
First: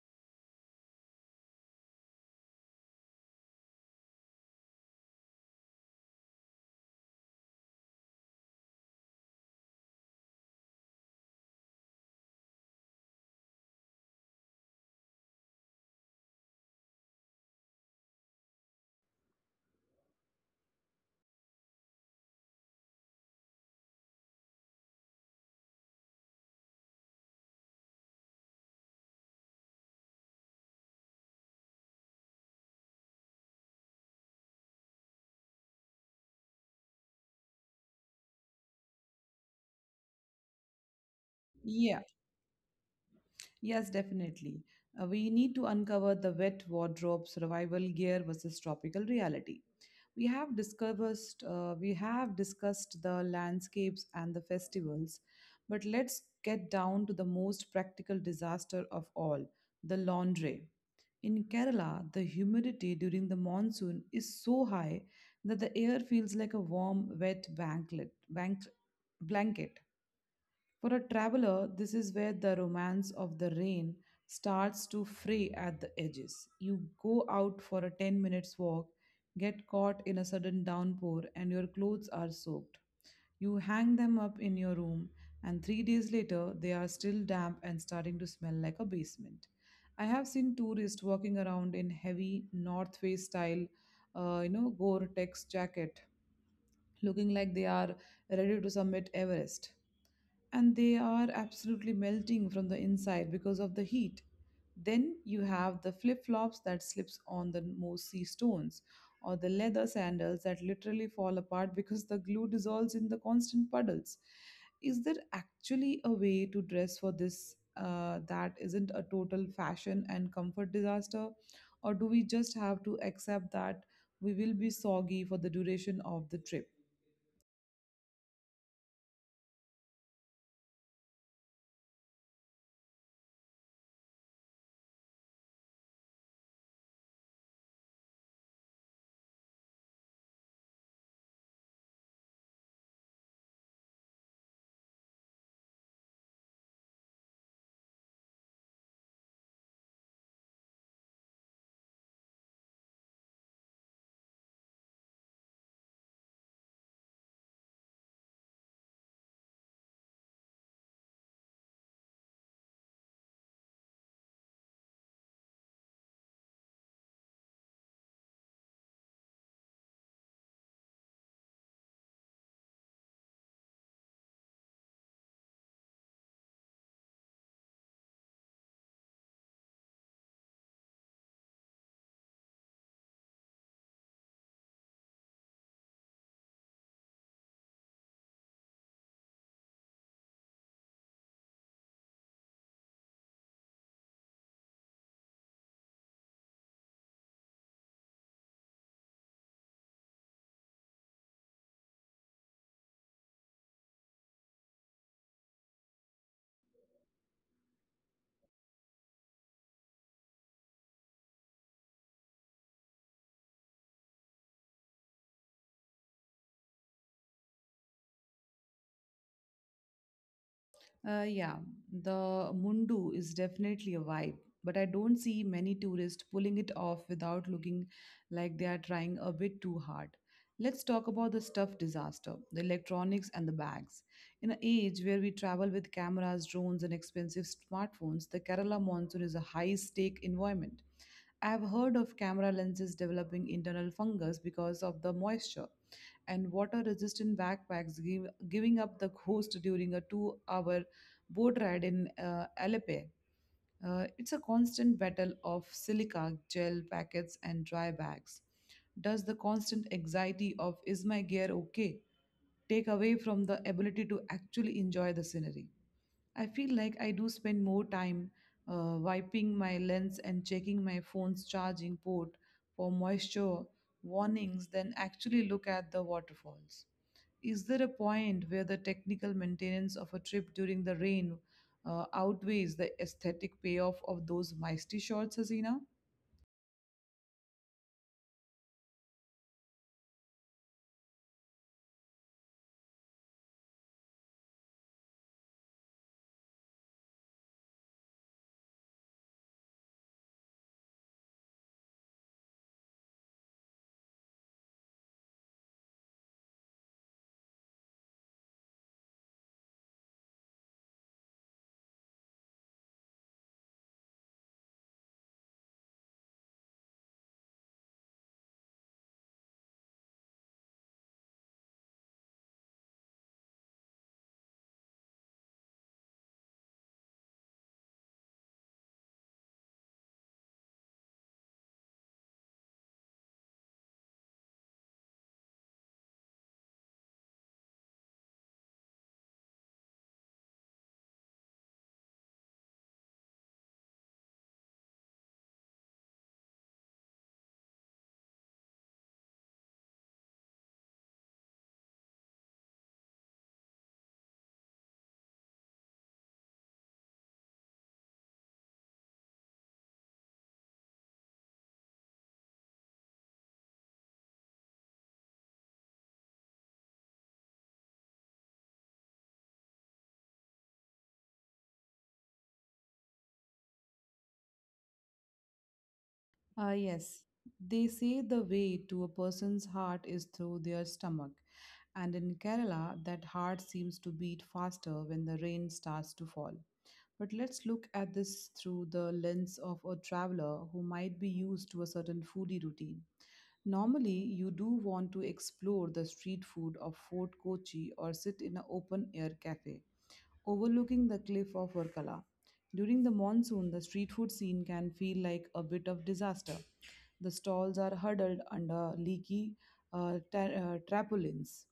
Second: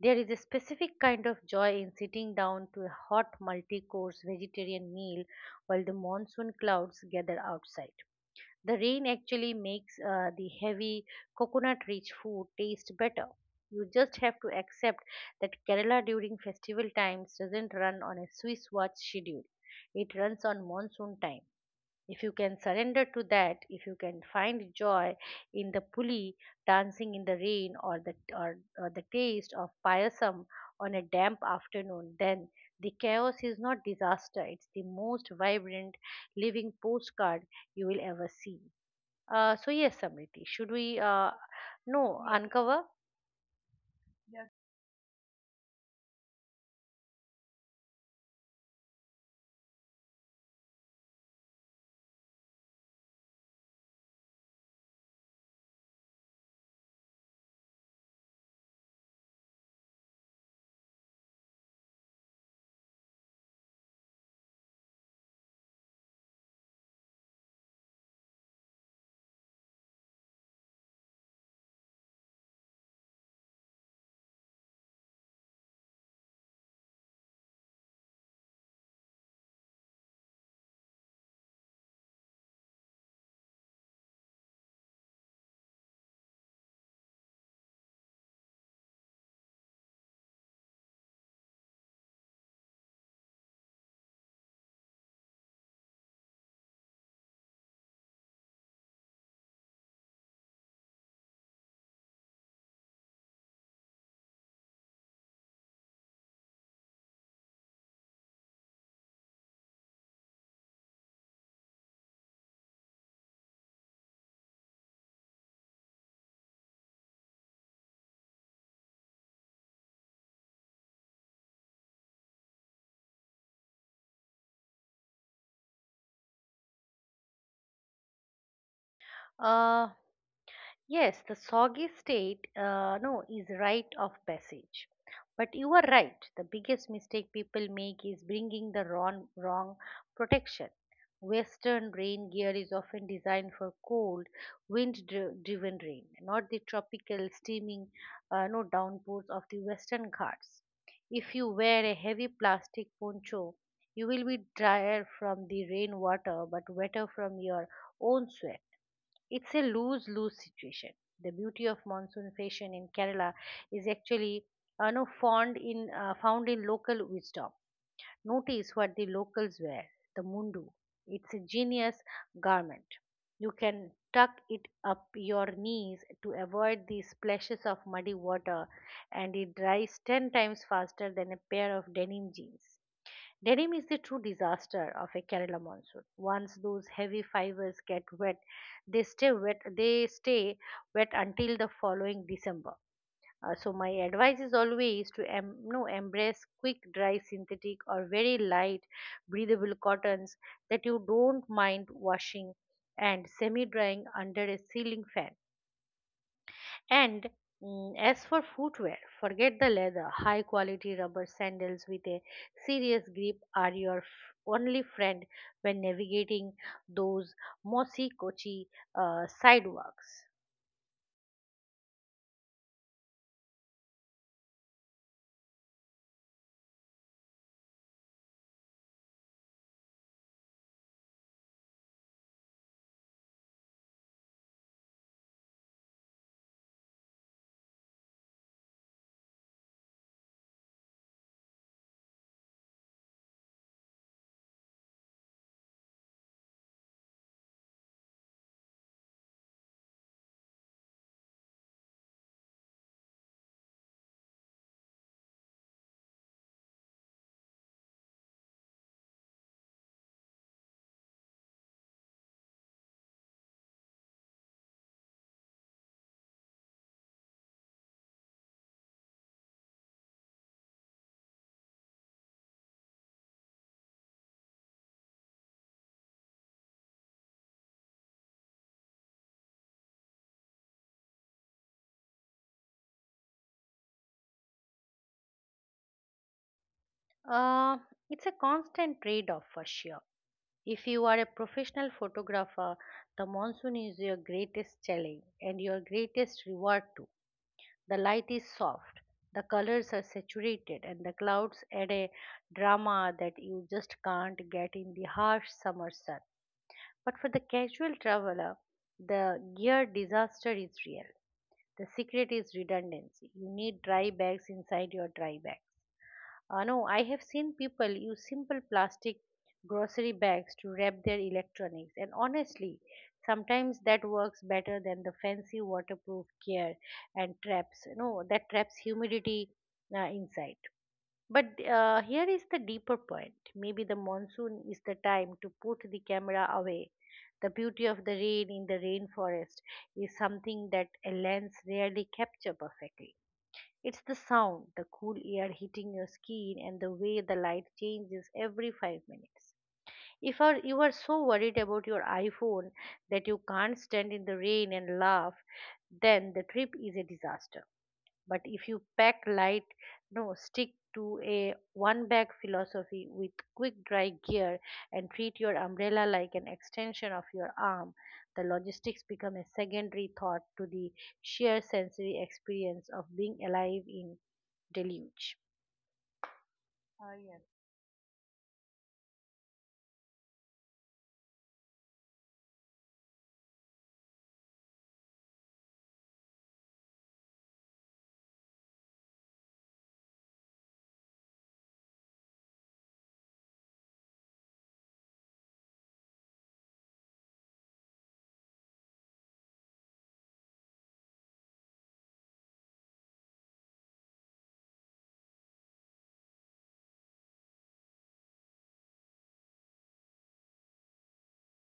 Speaker 2: There is a specific kind of joy in sitting down to a hot multi course vegetarian meal while the monsoon clouds gather outside. The rain actually makes uh, the heavy coconut rich food taste better. You just have to accept that Kerala during festival times doesn't run on a Swiss watch schedule, it runs on monsoon time. If you can surrender to that, if you can find joy in the pulley dancing in the rain or the, or, or the taste of payasam on a damp afternoon, then the chaos is not disaster. It's the most vibrant living postcard you will ever see. Uh, so yes, Samriti, should we uh,
Speaker 1: Yeah.
Speaker 2: no Yes. uncover?
Speaker 1: Yes, definitely. Uh, we need to uncover the wet wardrobe survival gear versus tropical reality. We have discussed uh, we have discussed the landscapes and the festivals, but let's get down to the most practical disaster of all, the laundry. In Kerala, the humidity during the monsoon is so high that the air feels like a warm, wet banklet, bank, blanket. For a traveler, this is where the romance of the rain starts to fray at the edges. You go out for a ten minutes walk, get caught in a sudden downpour, and your clothes are soaked. You hang them up in your room, and three days later, they are still damp and starting to smell like a basement. I have seen tourists walking around in heavy North Face style uh, you know, Gore-Tex jacket, looking like they are ready to summit Everest. And they are absolutely melting from the inside because of the heat. Then you have the flip-flops that slips on the mossy stones, or the leather sandals that literally fall apart because the glue dissolves in the constant puddles. Is there actually a way to dress for this uh, that isn't a total fashion and comfort disaster? Or do we just have to accept that we will be soggy for the duration of the trip.
Speaker 2: Yes. Yes, the soggy state, uh, no, is rite of passage. But you are right. The biggest mistake people make is bringing the wrong, wrong protection. Western rain gear is often designed for cold, wind-driven rain, not the tropical, steaming, uh, no downpours of the Western Ghats. If you wear a heavy plastic poncho, you will be drier from the rainwater, but wetter from your own sweat. It's a lose lose situation. The beauty of monsoon fashion in Kerala is actually uh, no, found, in, uh, found in local wisdom. Notice what the locals wear the mundu. It's a genius garment. You can tuck it up your knees to avoid the splashes of muddy water, and it dries ten times faster than a pair of denim jeans. Denim is the true disaster of a Kerala monsoon. Once those heavy fibers get wet, they stay wet. They stay wet until the following December. Uh, so my advice is always to em- no, embrace quick dry synthetic or very light breathable cottons that you don't mind washing and semi drying under a ceiling fan, and mm, as for footwear, forget the leather. High quality rubber sandals with a serious grip are your f- only friend when navigating those mossy Kochi uh, sidewalks.
Speaker 1: Uh, yeah, the Mundu is definitely a vibe, but I don't see many tourists pulling it off without looking like they are trying a bit too hard. Let's talk about the stuff disaster, the electronics and the bags. In an age where we travel with cameras, drones, and expensive smartphones, the Kerala monsoon is a high stake environment. I have heard of camera lenses developing internal fungus because of the moisture, and water resistant backpacks, give, giving up the ghost during a two hour boat ride in uh, Alepe. Uh, it's a constant battle of silica, gel packets, and dry bags. Does the constant anxiety of is my gear okay take away from the ability to actually enjoy the scenery? I feel like I do spend more time uh, wiping my lens and checking my phone's charging port for moisture warnings than actually look at the waterfalls. Is there a point where the technical maintenance of a trip during the rain uh, outweighs the aesthetic payoff of those misty shots, Hasina?
Speaker 2: Uh, it's a constant trade off for sure. If you are a professional photographer, the monsoon is your greatest challenge and your greatest reward too. The light is soft, the colors are saturated, and the clouds add a drama that you just can't get in the harsh summer sun. But for the casual traveler, the gear disaster is real. The secret is redundancy. You need dry bags inside your dry bag. Uh, no, I have seen people use simple plastic grocery bags to wrap their electronics, and honestly, sometimes that works better than the fancy waterproof gear and traps. No, that traps humidity uh, inside. But uh, here is the deeper point. Maybe the monsoon is the time to put the camera away. The beauty of the rain in the rainforest is something that a lens rarely captures perfectly. It's the sound, the cool air hitting your skin, and the way the light changes every five minutes. If are- you are so worried about your iPhone that you can't stand in the rain and laugh, then the trip is a disaster. But if you pack light, no, stick to a one bag philosophy with quick dry gear and treat your umbrella like an extension of your arm, the logistics become a secondary thought to the sheer sensory experience of being alive in deluge.
Speaker 1: Ah,
Speaker 2: Uh,
Speaker 1: yes.
Speaker 2: yes.
Speaker 1: They say the way to a person's heart is through their stomach, and in Kerala, that heart seems to beat faster when the rain starts to fall. But let's look at this through the lens of a traveler who might be used to a certain foodie routine. Normally, you do want to explore the street food of Fort Kochi or sit in an open air cafe overlooking the cliff of Varkala. During the monsoon, the street food scene can feel like a bit of disaster. The stalls are huddled under leaky uh, ta- uh, tarpaulins,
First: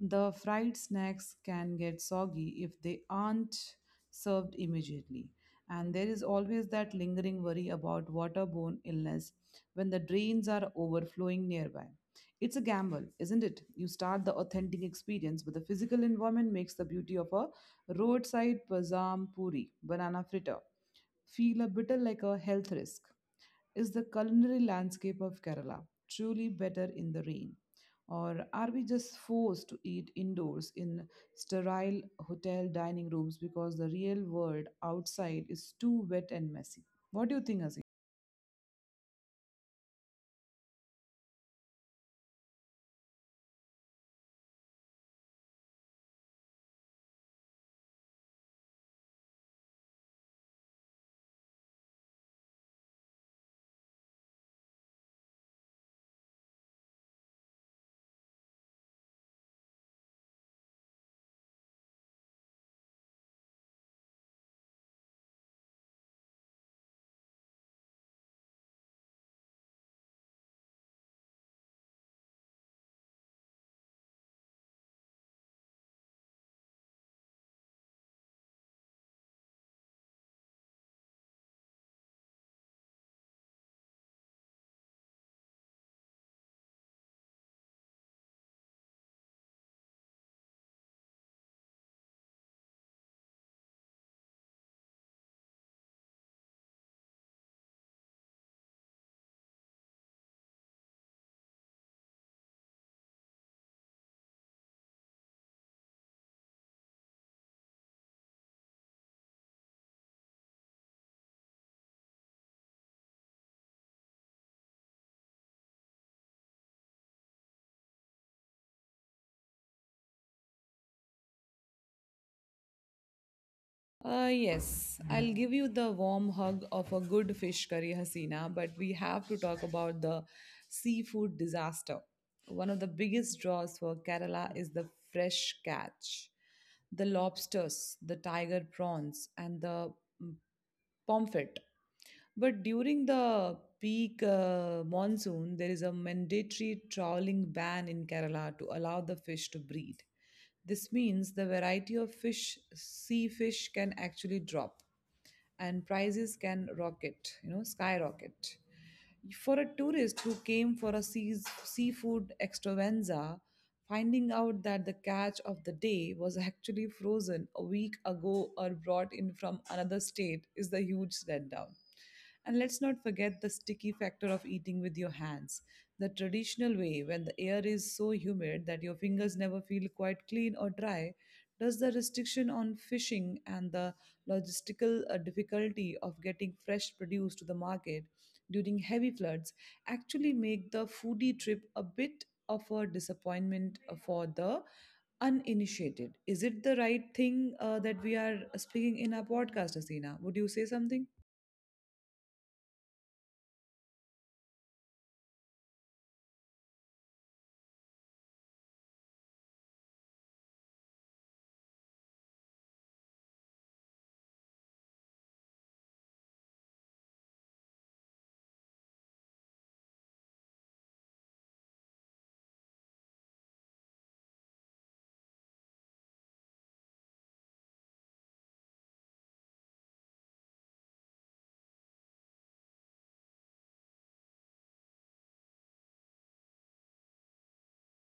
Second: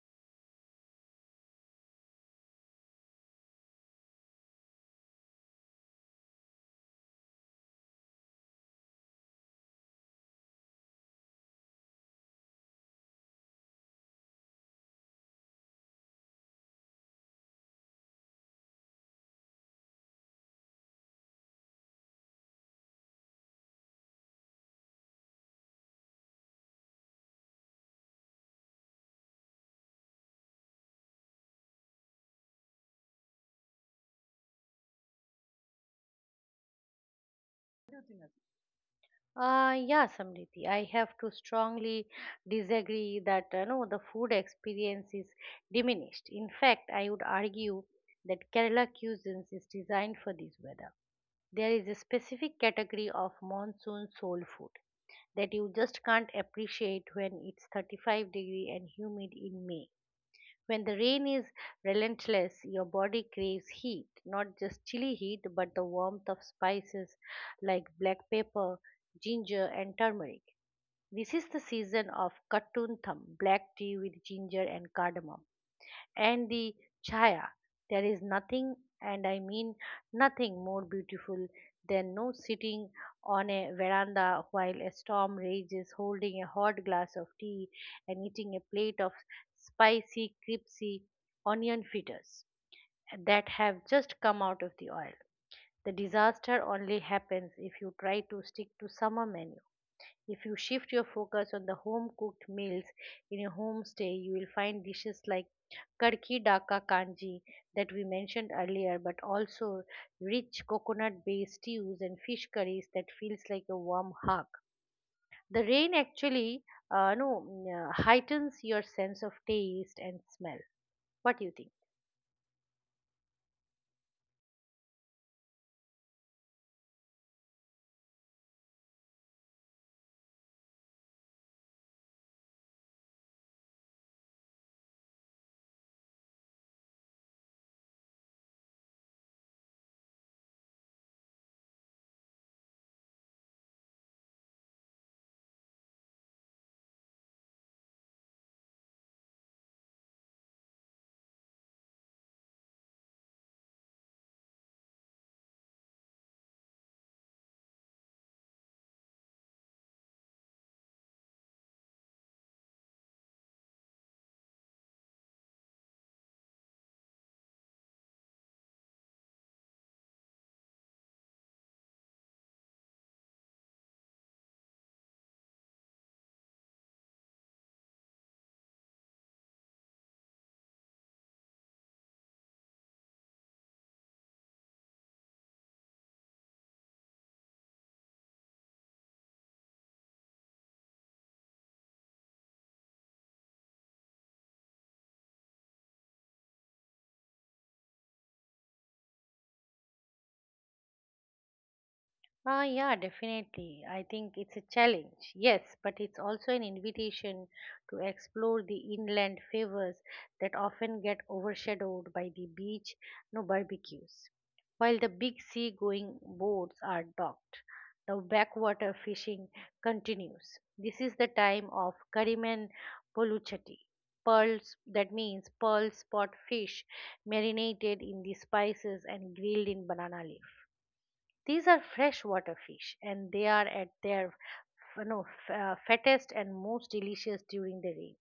Speaker 1: the fried snacks can get soggy if they aren't served immediately. And there is always that lingering worry about waterborne illness when the drains are overflowing nearby. It's a gamble, isn't it? You start the authentic experience, but the physical environment makes the beauty of a roadside bazam puri, banana fritter, feel a bit like a health risk. Is the culinary landscape of Kerala truly better in the rain? Or are we just forced to eat indoors in sterile hotel dining rooms because the real world outside is too wet and messy? What do you think, Aziz?
Speaker 2: What do you think? Aditi? Uh, yeah, Samriti, I have to strongly disagree that you know the food experience is diminished. In fact, I would argue that Kerala cuisine is designed for this weather. There is a specific category of monsoon soul food that you just can't appreciate when it's thirty-five degree and humid in May. When the rain is relentless, your body craves heat, not just chilly heat, but the warmth of spices like black pepper, ginger, and turmeric. This is the season of kattun tham, black tea with ginger and cardamom and the chaya. There is nothing, and I mean nothing, more beautiful than no sitting on a veranda while a storm rages, holding a hot glass of tea and eating a plate of spicy, crispy onion fritters that have just come out of the oil. The disaster only happens if you try to stick to summer menu. If you shift your focus on the home cooked meals in a homestay, you will find dishes like kadki daka kanji that we mentioned earlier, but also rich coconut based stews and fish curries that feels like a warm hug. The rain actually uh, no, mm, uh, heightens your sense of taste and smell. What do you think?
Speaker 1: Uh, yes, I'll give you the warm hug of a good fish curry, Hasina, but we have to talk about the seafood disaster. One of the biggest draws for Kerala is the fresh catch. The lobsters, the tiger prawns, and the mm, Pomfret. But during the peak uh, monsoon, there is a mandatory trawling ban in Kerala to allow the fish to breed. This means the variety of fish, sea fish, can actually drop and prices can rocket, you know, skyrocket. For a tourist who came for a seas- seafood extravaganza, finding out that the catch of the day was actually frozen a week ago or brought in from another state is the huge letdown. And let's not forget the sticky factor of eating with your hands, the traditional way when the air is so humid that your fingers never feel quite clean or dry. Does the restriction on fishing and the logistical uh, difficulty of getting fresh produce to the market during heavy floods actually make the foodie trip a bit of a disappointment for the uninitiated. Is it the right thing uh, that we are speaking in our podcast, Asina? Would you say something?
Speaker 2: Ah, yeah, definitely. I think it's a challenge, yes, but it's also an invitation to explore the inland favors that often get overshadowed by the beach no barbecues. While the big sea-going boats are docked, the backwater fishing continues. This is the time of Kariman Poluchati. Pearls, that means pearl spot fish marinated in the spices and grilled in banana leaf these are freshwater fish and they are at their you know, f- uh, fattest and most delicious during the rain.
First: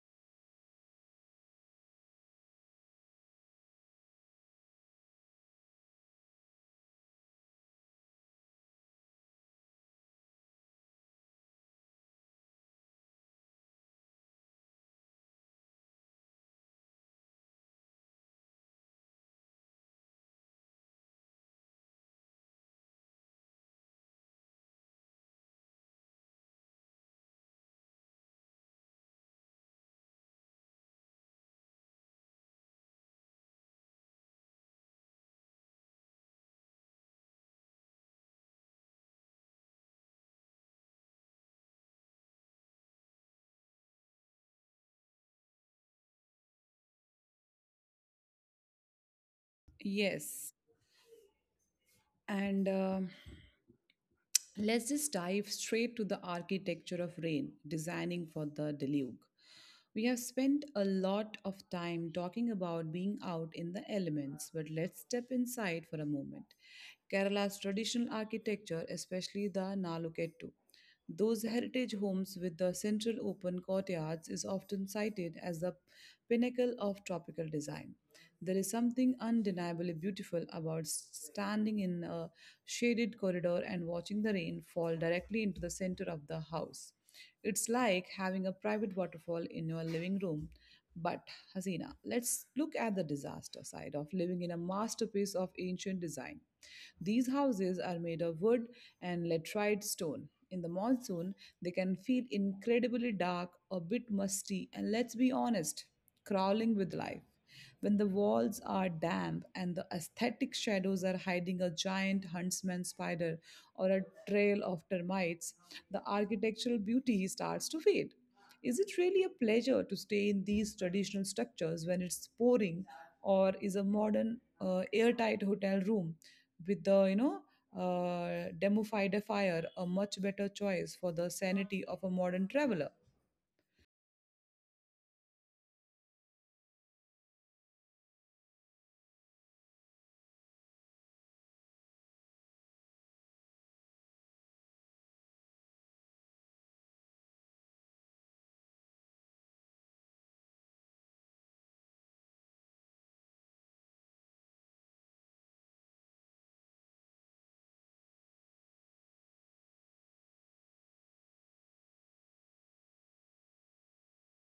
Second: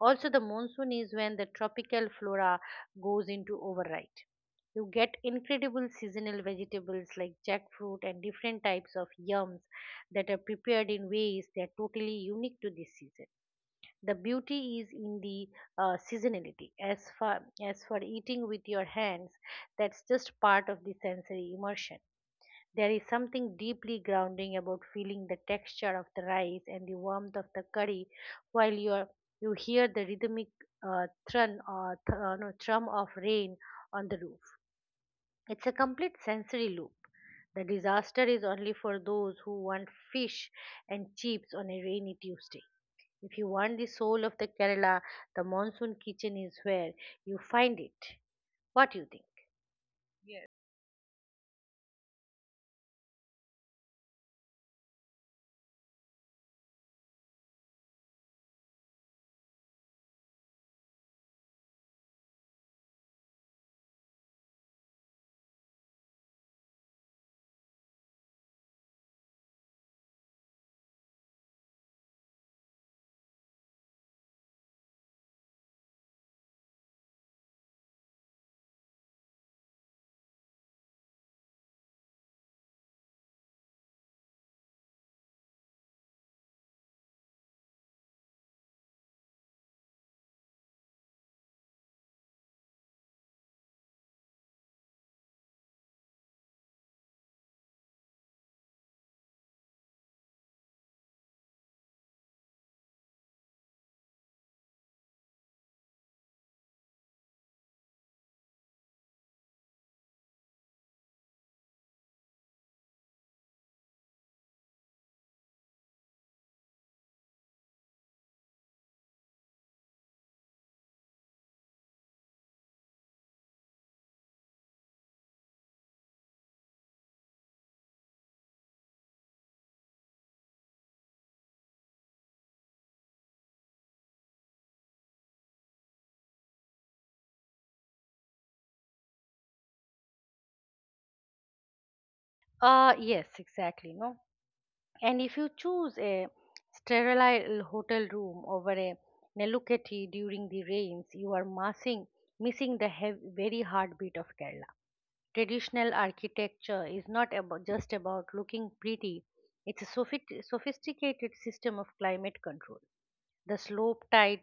Speaker 2: Also, the monsoon is when the tropical flora goes into override. You get incredible seasonal vegetables like jackfruit and different types of yams that are prepared in ways that are totally unique to this season. The beauty is in the uh, seasonality. As for as for eating with your hands, that's just part of the sensory immersion. There is something deeply grounding about feeling the texture of the rice and the warmth of the curry while you are, you hear the rhythmic uh, thrun or th- uh, no, thrum of rain on the roof. It's a complete sensory loop. The disaster is only for those who want fish and chips on a rainy Tuesday. If you want the soul of the Kerala, the monsoon kitchen is where you find it. What do you think?
Speaker 1: Yes. And um let's just dive straight to the architecture of rain, designing for the deluge. We have spent a lot of time talking about being out in the elements, but let's step inside for a moment. Kerala's traditional architecture, especially the Nalukettu, those heritage homes with the central open courtyards is often cited as the pinnacle of tropical design. There is something undeniably beautiful about standing in a shaded corridor and watching the rain fall directly into the center of the house. It's like having a private waterfall in your living room. But, Hasina, let's look at the disaster side of living in a masterpiece of ancient design. These houses are made of wood and laterite stone. In the monsoon, they can feel incredibly dark, a bit musty, and let's be honest crawling with life. When the walls are damp and the aesthetic shadows are hiding a giant huntsman spider or a trail of termites, the architectural beauty starts to fade. Is it really a pleasure to stay in these traditional structures when it's pouring, or is a modern uh, airtight hotel room with the you know uh, demufied fire a much better choice for the sanity of a modern traveler?
Speaker 2: Uh yes, exactly. No, and if you choose a sterile hotel room over a Neluketi during the rains, you are missing, missing the hev- very heartbeat of Kerala. Traditional architecture is not about, just about looking pretty, it's a sophi- sophisticated system of climate control. The slope tide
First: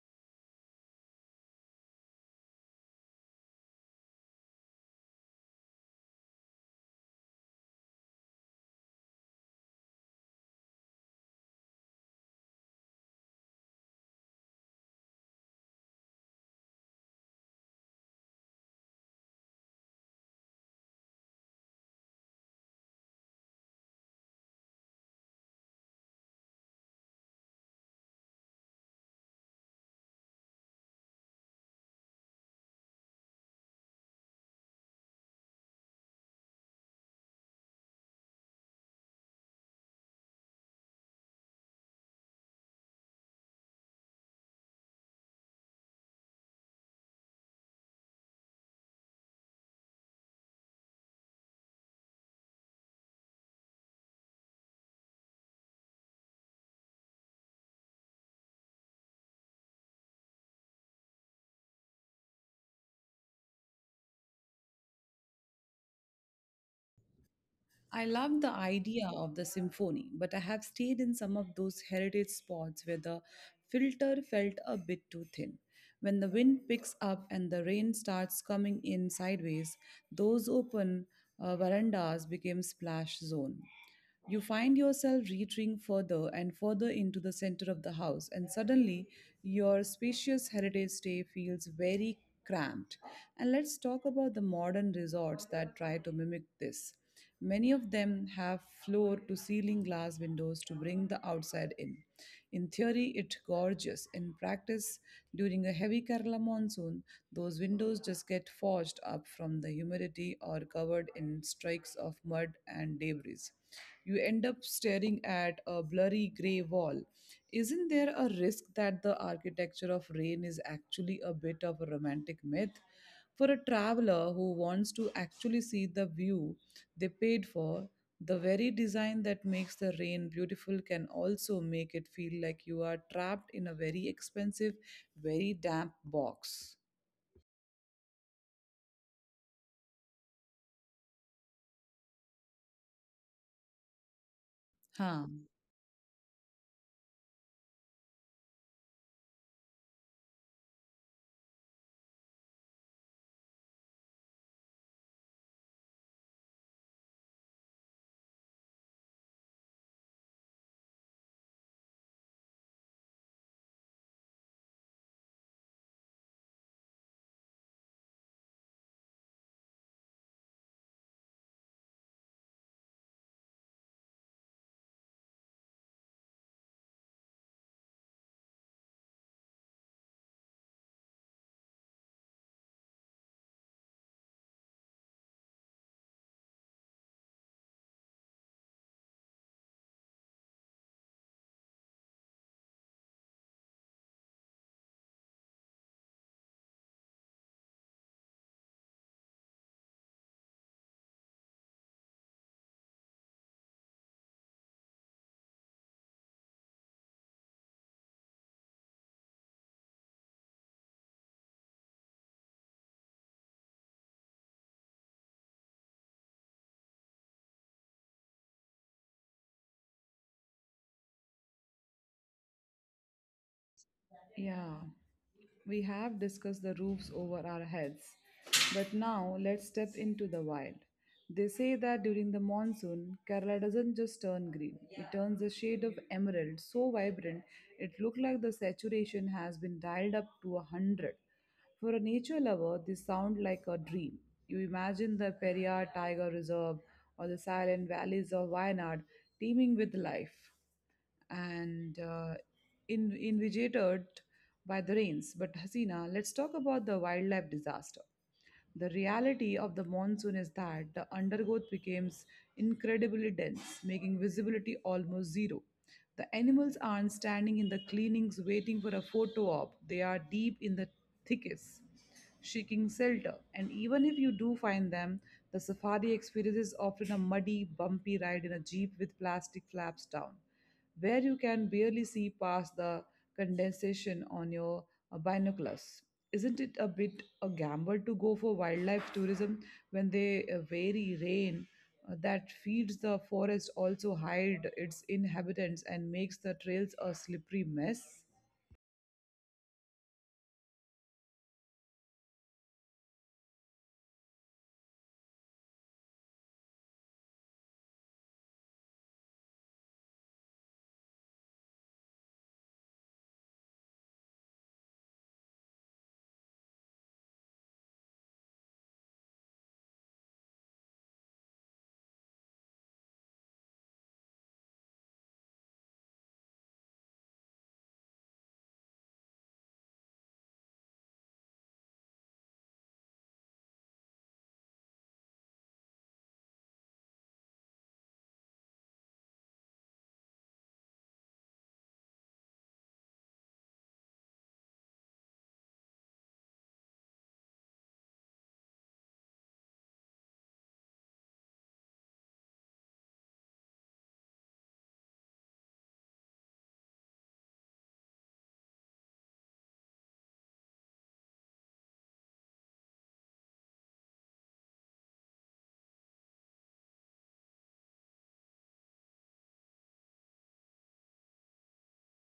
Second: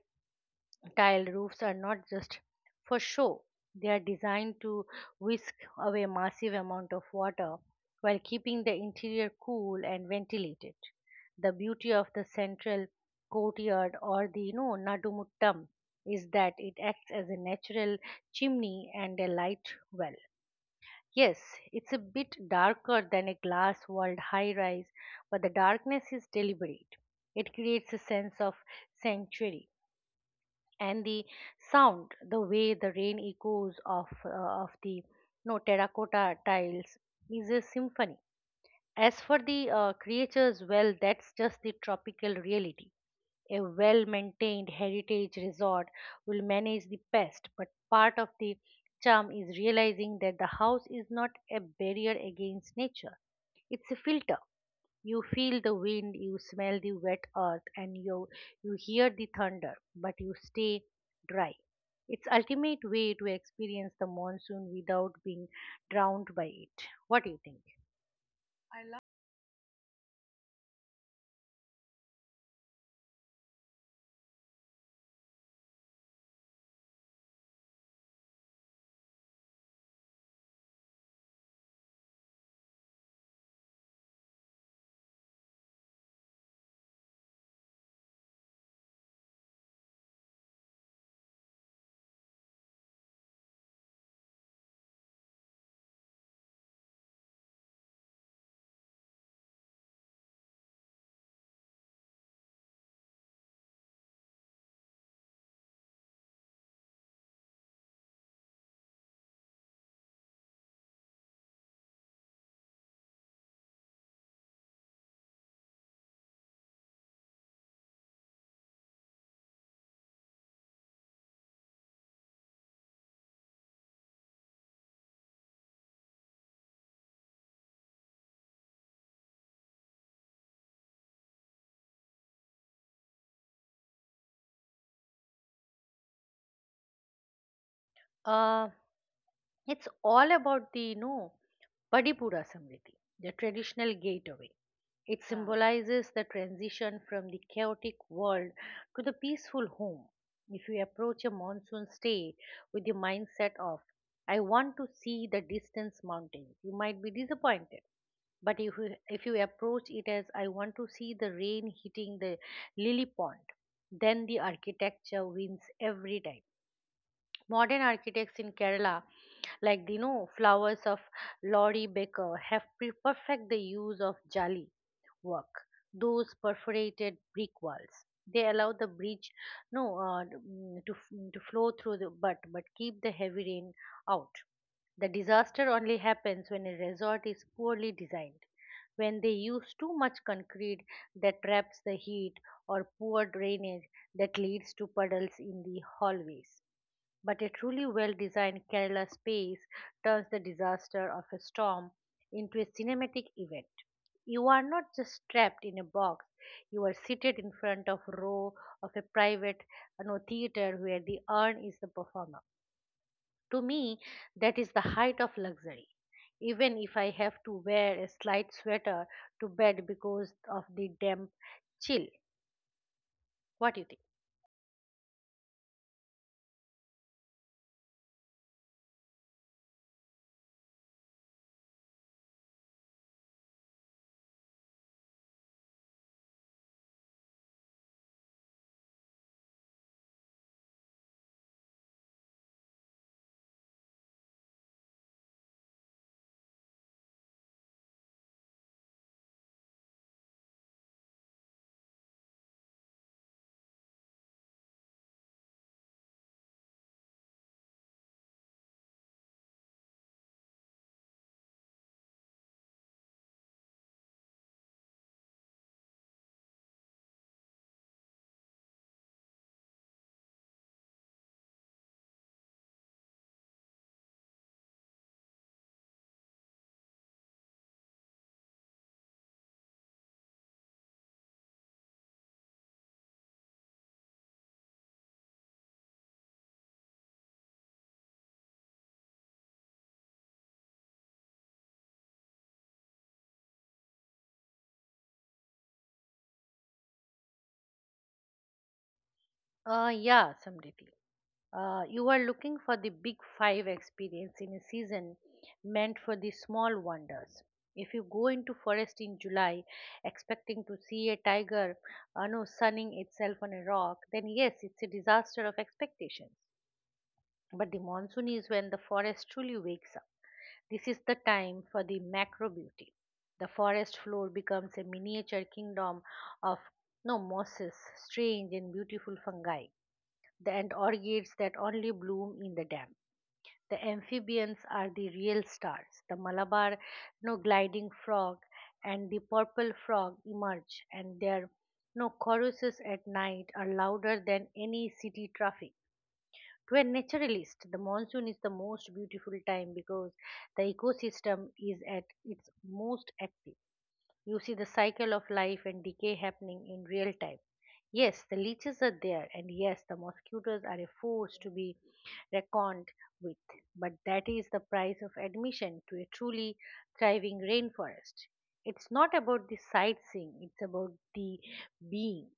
Speaker 2: tile roofs are not just for show. They are designed to whisk away massive amount of water while keeping the interior cool and ventilated. The beauty of the central courtyard or the you know nadumuttam is that it acts as a natural chimney and a light well. Yes, it's a bit darker than a glass walled high rise, but the darkness is deliberate. It creates a sense of sanctuary, and the sound, the way the rain echoes off uh, of the no terracotta tiles is a symphony. As for the uh, creatures, well, that's just the tropical reality. A well maintained heritage resort will manage the pest, but part of the charm is realizing that the house is not a barrier against nature, it's a filter. You feel the wind, you smell the wet earth, and you, you hear the thunder, but you stay dry. It's ultimate way to experience the monsoon without being drowned by it. What do you think?
Speaker 1: I love the idea of the symphony, but I have stayed in some of those heritage spots where the filter felt a bit too thin. When the wind picks up and the rain starts coming in sideways, those open uh, verandas became splash zone. You find yourself retreating further and further into the center of the house, and suddenly your spacious heritage day feels very cramped. And let's talk about the modern resorts that try to mimic this. Many of them have floor to ceiling glass windows to bring the outside in. In theory, it gorgeous. In practice, during a heavy Kerala monsoon, those windows just get forged up from the humidity or covered in streaks of mud and debris. You end up staring at a blurry grey wall. Isn't there a risk that the architecture of rain is actually a bit of a romantic myth? For a traveler who wants to actually see the view they paid for, the very design that makes the rain beautiful can also make it feel like you are trapped in a very expensive, very damp box.
Speaker 2: Uh, It's all about the you know Padipura Samriti, the traditional gateway. It, yeah,
Speaker 1: Huh.
Speaker 2: symbolizes the transition from the chaotic world to the peaceful home. If you approach a monsoon stay with the mindset of, I want to see the distance mountains, you might be disappointed. But if you, if you approach it as, I want to see the rain hitting the lily pond, then the architecture wins every time. Modern architects in Kerala, like the you know, flowers of Laurie Baker, have pre- perfect the use of jali work, those perforated brick walls. They allow the bridge no uh, mm, to f- to flow through the but but keep the heavy rain out. The disaster only happens when a resort is poorly designed, when they use too much concrete that traps the heat or poor drainage that leads to puddles in the hallways. But a truly well designed Kerala space turns the disaster of a storm into a cinematic event. You are not just trapped in a box, you are seated in front of a row of a private, you know, theater where the urn is the performer. To me, that is the height of luxury. Even if I have to wear a slight sweater to bed because of the damp chill. What do you think?
Speaker 1: Yeah, we have discussed the roofs over our heads, but now let's step into the wild. They say that during the monsoon, Kerala doesn't just turn green, it turns a shade of emerald so vibrant it looks like the saturation has been dialed up to a hundred. For a nature lover, this sounds like a dream. You imagine the Periyar Tiger Reserve or the silent valleys of Wayanad teeming with life and uh, in, invigorated by the rains. But Hasina, let's talk about the wildlife disaster. The reality of the monsoon is that the undergrowth becomes incredibly dense, making visibility almost zero. The animals aren't standing in the cleanings waiting for a photo op, they are deep in the thickets, seeking shelter. And even if you do find them, the safari experience is often a muddy, bumpy ride in a jeep with plastic flaps down where you can barely see past the condensation on your uh, binoculars. Isn't it a bit a gamble to go for wildlife tourism when the uh, very rain uh, that feeds the forest also hide its inhabitants and makes the trails a slippery mess?
Speaker 2: Uh, yeah, Samriti. Uh, you are looking for the big five experience in a season meant for the small wonders. If you go into forest in July expecting to see a tiger, uh, no, sunning itself on a rock, then yes, it's a disaster of expectations. But the monsoon is when the forest truly wakes up. This is the time for the macro beauty. The forest floor becomes a miniature kingdom of no mosses, strange and beautiful fungi, the- and orchids that only bloom in the damp. The amphibians are the real stars. The Malabar no gliding frog and the purple frog emerge, and their no choruses at night are louder than any city traffic. To a naturalist, the monsoon is the most beautiful time because the ecosystem is at its most active. You see the cycle of life and decay happening in real time. Yes, the leeches are there, and yes, the mosquitoes are a force to be reckoned with, but that is the price of admission to a truly thriving rainforest. It's not about the sightseeing, it's about the being.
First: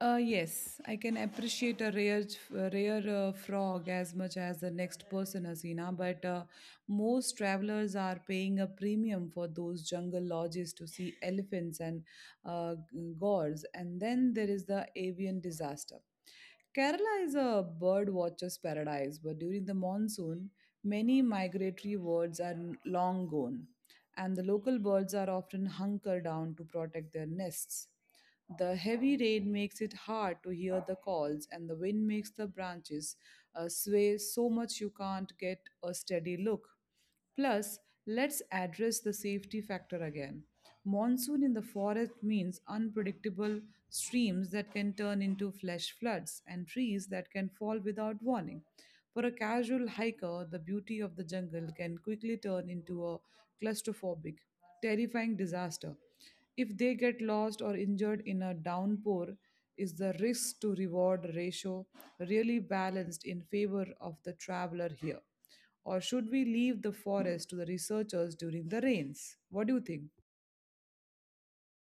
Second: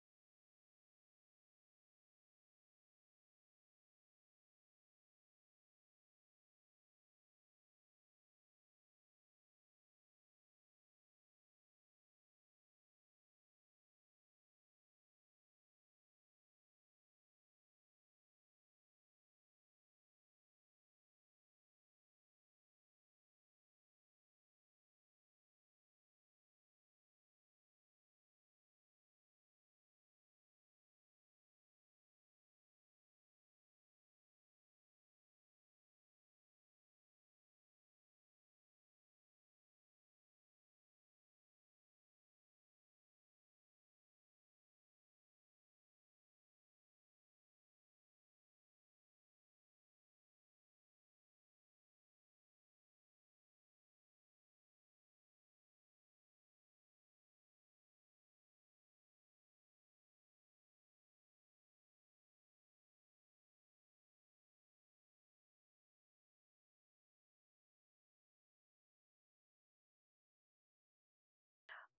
Speaker 1: Uh, yes, I can appreciate a rare, uh, rare uh, frog as much as the next person, Hasina, but uh, most travelers are paying a premium for those jungle lodges to see elephants and uh, g- gores, and then there is the avian disaster. Kerala is a bird watcher's paradise, but during the monsoon, many migratory birds are long gone, and the local birds are often hunker down to protect their nests. The heavy rain makes it hard to hear the calls, and the wind makes the branches uh, sway so much you can't get a steady look. Plus, let's address the safety factor again. Monsoon in the forest means unpredictable streams that can turn into flash floods and trees that can fall without warning. For a casual hiker, the beauty of the jungle can quickly turn into a claustrophobic, terrifying disaster. If they get lost or injured in a downpour, is the risk to reward ratio really balanced in favor of the traveler here? Or should we leave the forest to the researchers during the rains? What do you think?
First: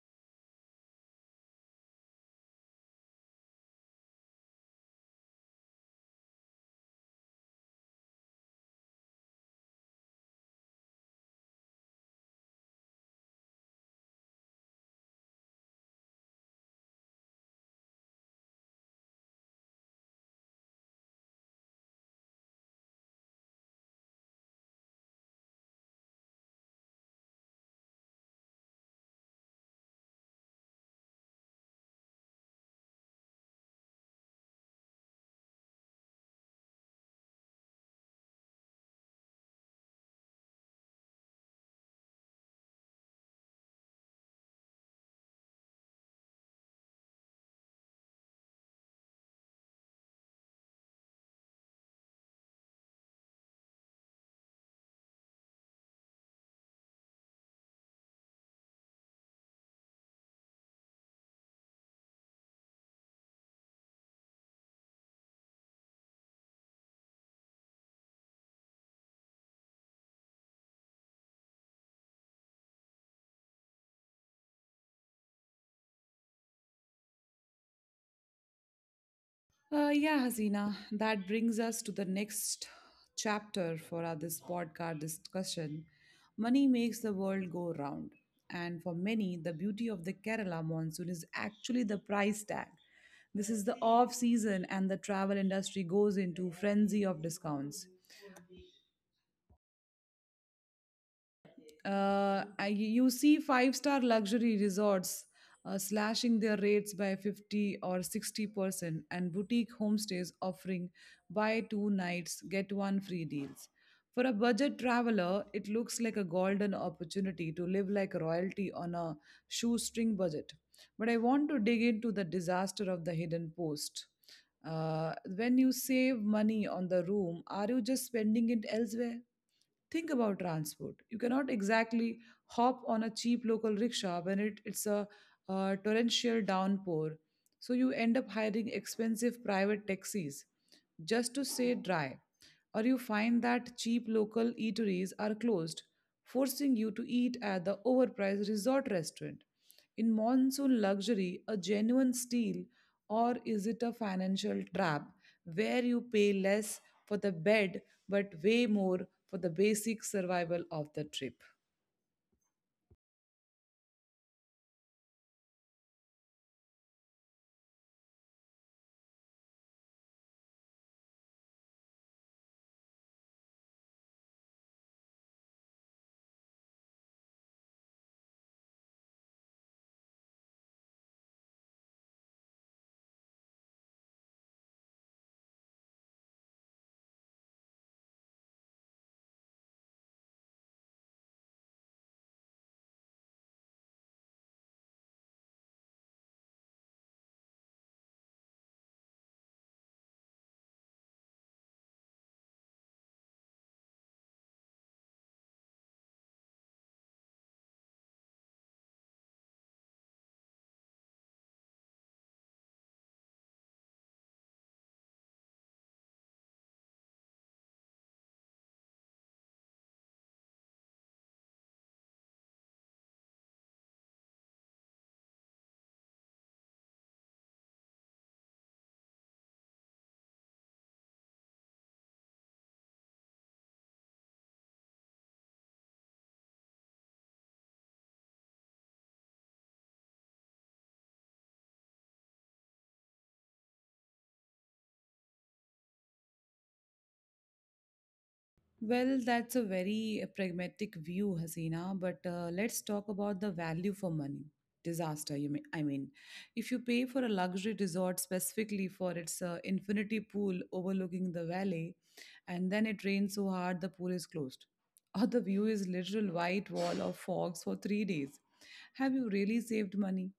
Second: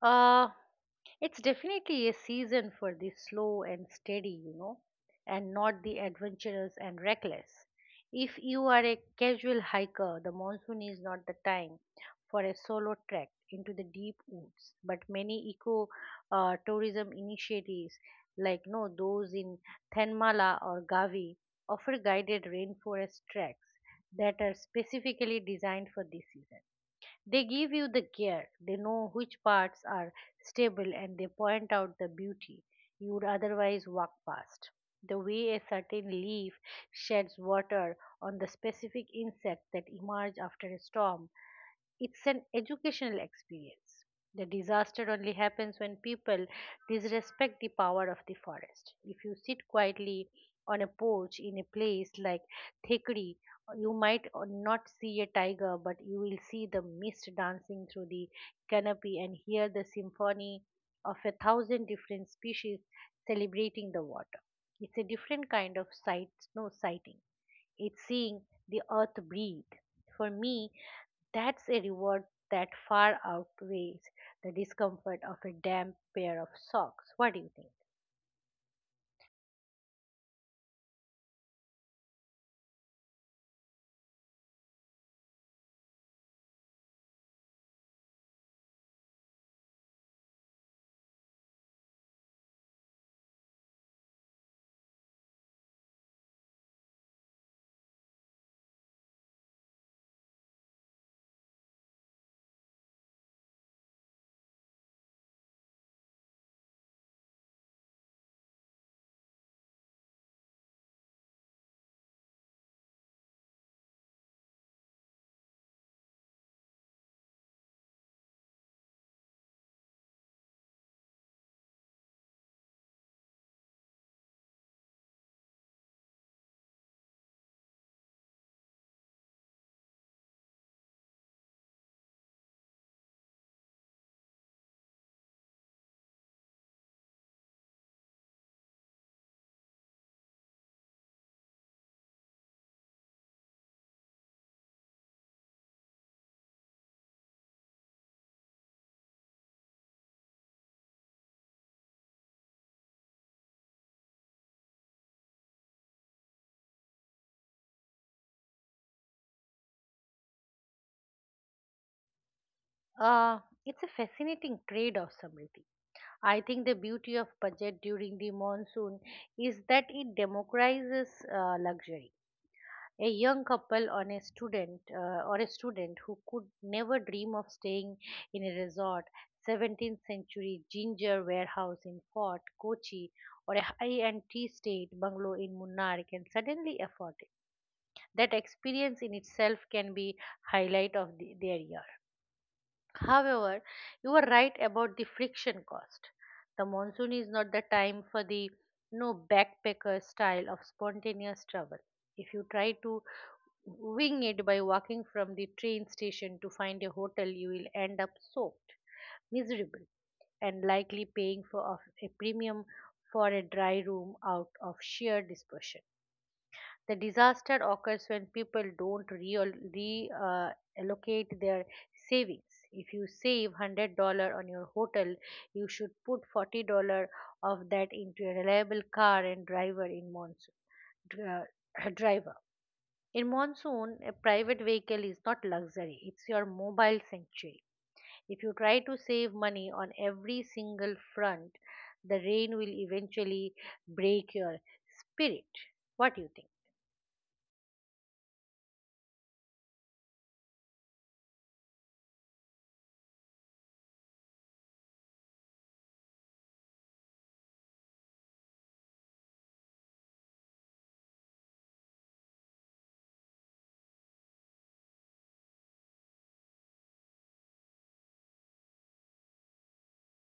Speaker 2: Uh, It's definitely a season for the slow and steady, you know, and not the adventurous and reckless. If you are a casual hiker, the monsoon is not the time for a solo trek into the deep woods. But many eco uh, tourism initiatives, like no those in Thenmala or Gavi, offer guided rainforest treks that are specifically designed for this season. They give you the gear, they know which parts are stable, and they point out the beauty you would otherwise walk past. The way a certain leaf sheds water on the specific insects that emerge after a storm, it's an educational experience. The disaster only happens when people disrespect the power of the forest. If you sit quietly on a porch in a place like Thekri, you might or not see a tiger, but you will see the mist dancing through the canopy and hear the symphony of a thousand different species celebrating the water. It's a different kind of sight, no sighting. It's seeing the earth breathe. For me, that's a reward that far outweighs the discomfort of a damp pair of socks. What do you think?
Speaker 1: Uh, yeah, Hasina, that brings us to the next chapter for our, this podcast discussion. Money makes the world go round. And for many, the beauty of the Kerala monsoon is actually the price tag. This is the off season, and the travel industry goes into frenzy of discounts. Uh, I- you see five star luxury resorts uh, slashing their rates by fifty or sixty percent and boutique homestays offering buy two nights get one free deals. For a budget traveler it looks like a golden opportunity to live like royalty on a shoestring budget, but I want to dig into the disaster of the hidden post. Uh, when you save money on the room, are you just spending it elsewhere? Think about transport. You cannot exactly hop on a cheap local rickshaw when it, it's a uh, torrential downpour. So you end up hiring expensive private taxis just to stay dry, or you find that cheap local eateries are closed, forcing you to eat at the overpriced resort restaurant. In monsoon luxury, a genuine steal, or is it a financial trap where you pay less for the bed but way more for the basic survival of the trip?
Speaker 2: Uh, it's a fascinating trade off, Samriti. I think the beauty of budget during the monsoon is that it democratizes uh, luxury. A young couple on a student uh, or a student who could never dream of staying in a resort, seventeenth century ginger warehouse in Fort Kochi, or a high-end tea state bungalow in Munnar can suddenly afford it. That experience in itself can be highlight of the, their year. However, you are right about the friction cost. The monsoon is not the time for the no backpacker style of spontaneous travel. If you try to wing it by walking from the train station to find a hotel, you will end up soaked, miserable, and likely paying for of- a premium for a dry room out of sheer dispersion. The disaster occurs when people don't real, re uh, allocate their savings. If you save one hundred dollars on your hotel, you should put forty dollars of that into a reliable car and driver in monsoon. Dri- driver. In monsoon, a private vehicle is not luxury, it's your mobile sanctuary. If you try to save money on every single front, the rain will eventually break your spirit. What do you think?
Speaker 1: Well, that's a very uh, pragmatic view, Hasina, but uh, let's talk about the value for money disaster. You mean, I mean, if you pay for a luxury resort specifically for its uh, infinity pool overlooking the valley, and then it rains so hard the pool is closed, or the view is literal white wall of fogs for three days, have you really saved money?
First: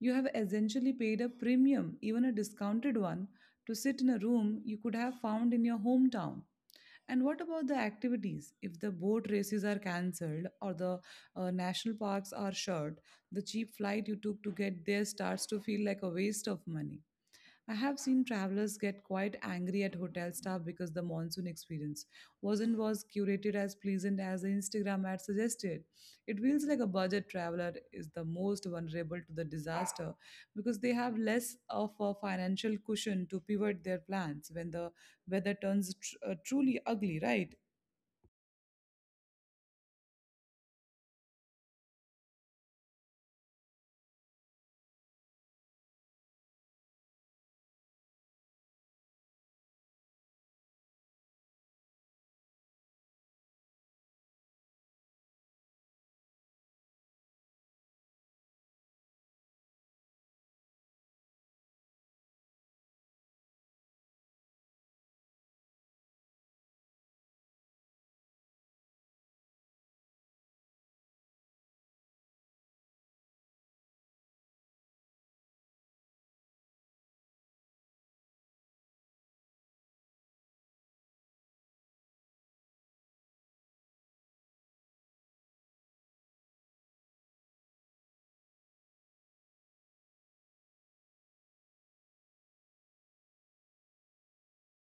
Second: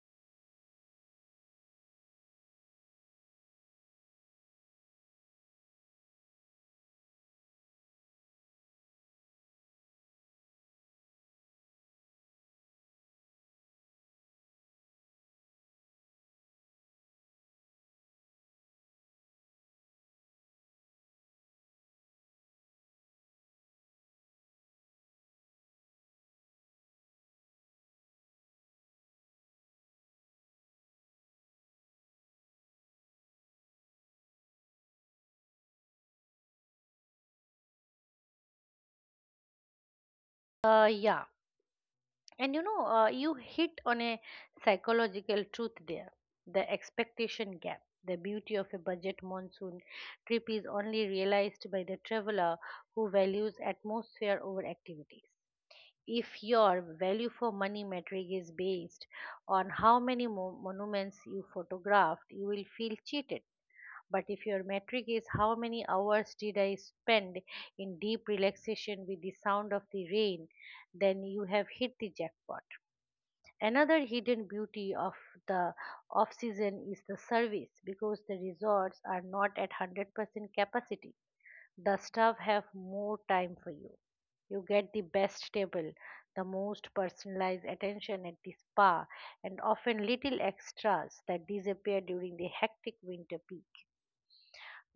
Speaker 1: You have essentially paid a premium, even a discounted one, to sit in a room you could have found in your hometown. And what about the activities? If the boat races are cancelled or the uh, national parks are shut, the cheap flight you took to get there starts to feel like a waste of money. I have seen travelers get quite angry at hotel staff because the monsoon experience wasn't was curated as pleasant as the Instagram ad suggested. It feels like a budget traveler is the most vulnerable to the disaster because they have less of a financial cushion to pivot their plans when the weather turns tr- uh, truly ugly, right?
Speaker 2: Uh, yeah. And you know, uh, you hit on a psychological truth there, the expectation gap. The beauty of a budget monsoon trip is only realized by the traveler who values atmosphere over activities. If your value for money metric is based on how many mo- monuments you photographed, you will feel cheated. But if your metric is how many hours did I spend in deep relaxation with the sound of the rain, then you have hit the jackpot. Another hidden beauty of the off season is the service because the resorts are not at one hundred percent capacity. The staff have more time for you. You get the best table, the most personalized attention at the spa, and often little extras that disappear during the hectic winter peak.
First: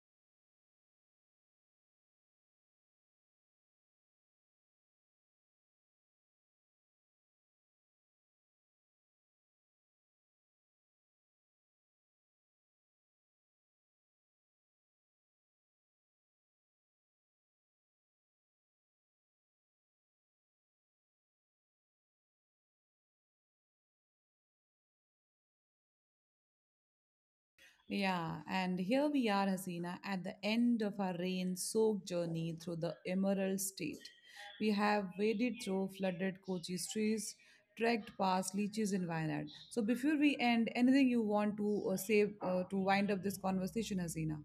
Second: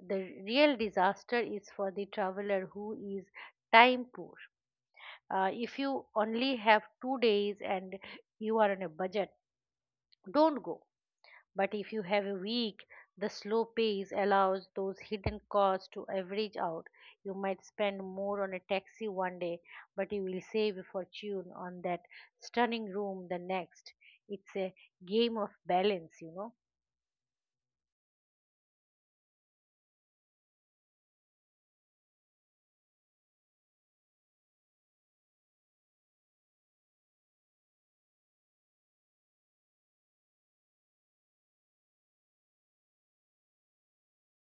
Speaker 2: The real disaster is for the traveler who is time poor. Uh, if you only have two days and you are on a budget, don't go. But if you have a week, the slow pace allows those hidden costs to average out. You might spend more on a taxi one day, but you will save a fortune on that stunning room the next. It's a game of balance, you know.
Speaker 1: Yeah, and here we are, Hasina, at the end of our rain soaked journey through the Emerald State. We have waded through flooded Kochi streets, trekked past leeches in Wayanad. So, before we end, anything you want to uh, say uh, to wind up this conversation, Hasina?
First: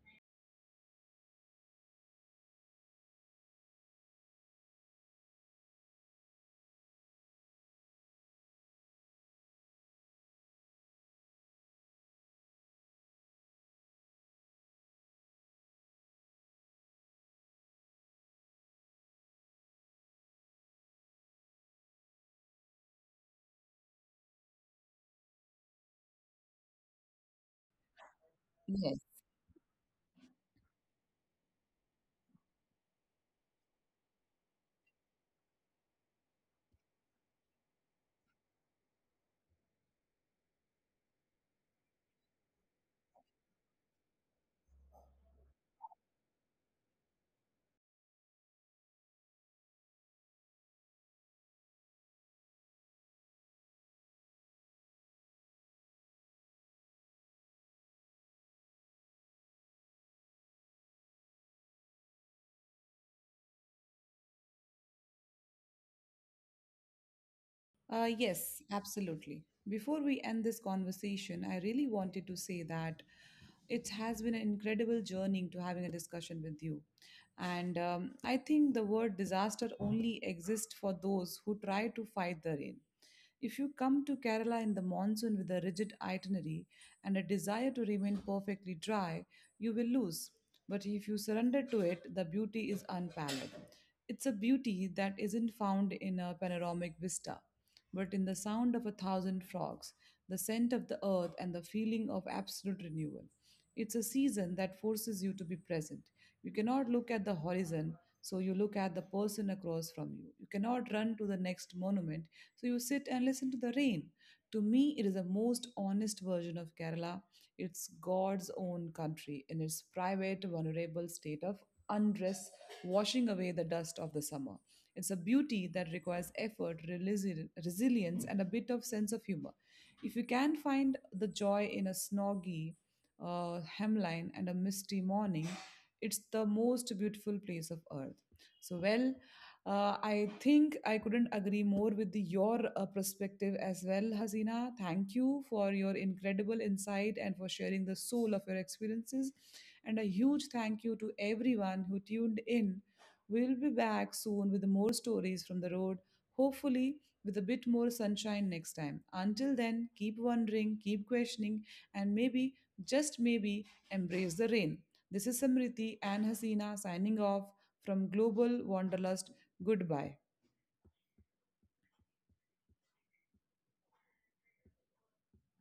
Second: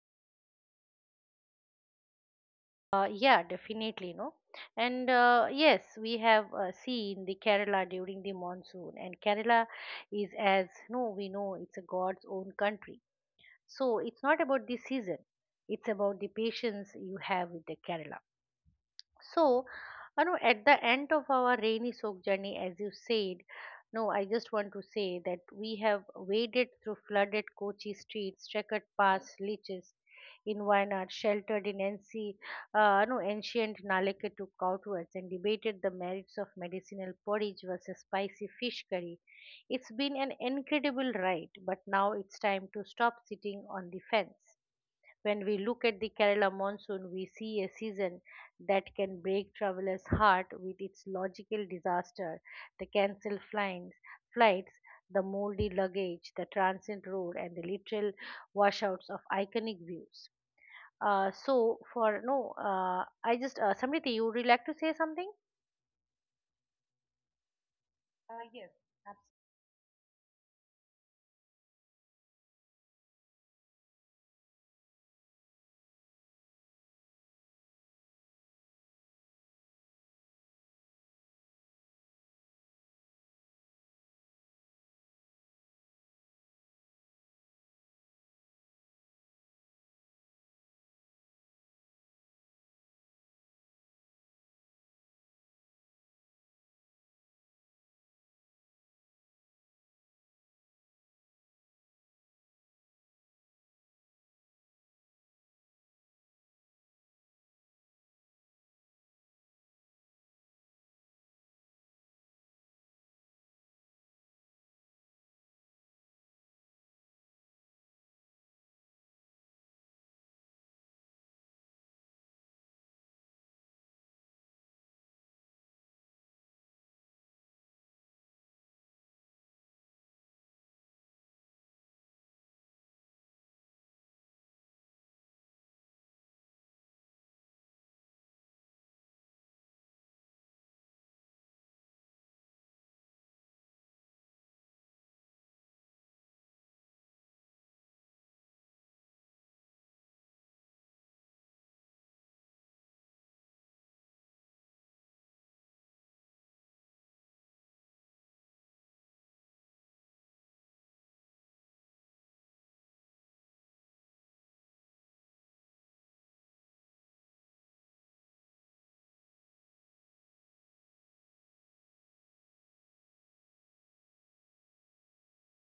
Speaker 2: Uh, yeah, definitely, no. And uh, yes, we have uh, seen the Kerala during the monsoon, and Kerala is, as no, we know, it's a God's own country. So it's not about the season, it's about the patience you have with the Kerala. So, you know, at the end of our rainy soak journey, as you said, no, I just want to say that we have waded through flooded Kochi streets, checkered paths, leeches in Wayanad, sheltered in NC, uh, no, ancient Nalekettu courtyards, and debated the merits of medicinal porridge versus spicy fish curry. It's been an incredible ride, but now it's time to stop sitting on the fence. When we look at the Kerala monsoon, we see a season that can break travelers' heart with its logical disaster, the cancelled flights, flights, the moldy luggage, the transient road, and the literal washouts of iconic views. Uh, so, for no, uh, I just uh, Samriti, you would like to say something?
Speaker 1: Uh, yes, absolutely. Before we end this conversation, I really wanted to say that it has been an incredible journey to having a discussion with you. And um, I think the word disaster only exists for those who try to fight the rain. If you come to Kerala in the monsoon with a rigid itinerary and a desire to remain perfectly dry, you will lose. But if you surrender to it, the beauty is unparalleled. It's a beauty that isn't found in a panoramic vista, but in the sound of a thousand frogs, the scent of the earth, and the feeling of absolute renewal. It's a season that forces you to be present. You cannot look at the horizon, so you look at the person across from you. You cannot run to the next monument, so you sit and listen to the rain. To me, it is the most honest version of Kerala. It's God's own country in its private, vulnerable state of undress, washing away the dust of the summer. It's a beauty that requires effort, relisi- resilience, and a bit of sense of humor. If you can find the joy in a snoggy uh, hemline and a misty morning, it's the most beautiful place of earth. So, well, uh, I think I couldn't agree more with the, your uh, perspective as well, Hasina. Thank you for your incredible insight and for sharing the soul of your experiences. And a huge thank you to everyone who tuned in. We'll be back soon with more stories from the road, hopefully, with a bit more sunshine next time. Until then, keep wondering, keep questioning, and maybe, just maybe, embrace the rain. This is Samriti and Hasina signing off from Global Wanderlust. Goodbye.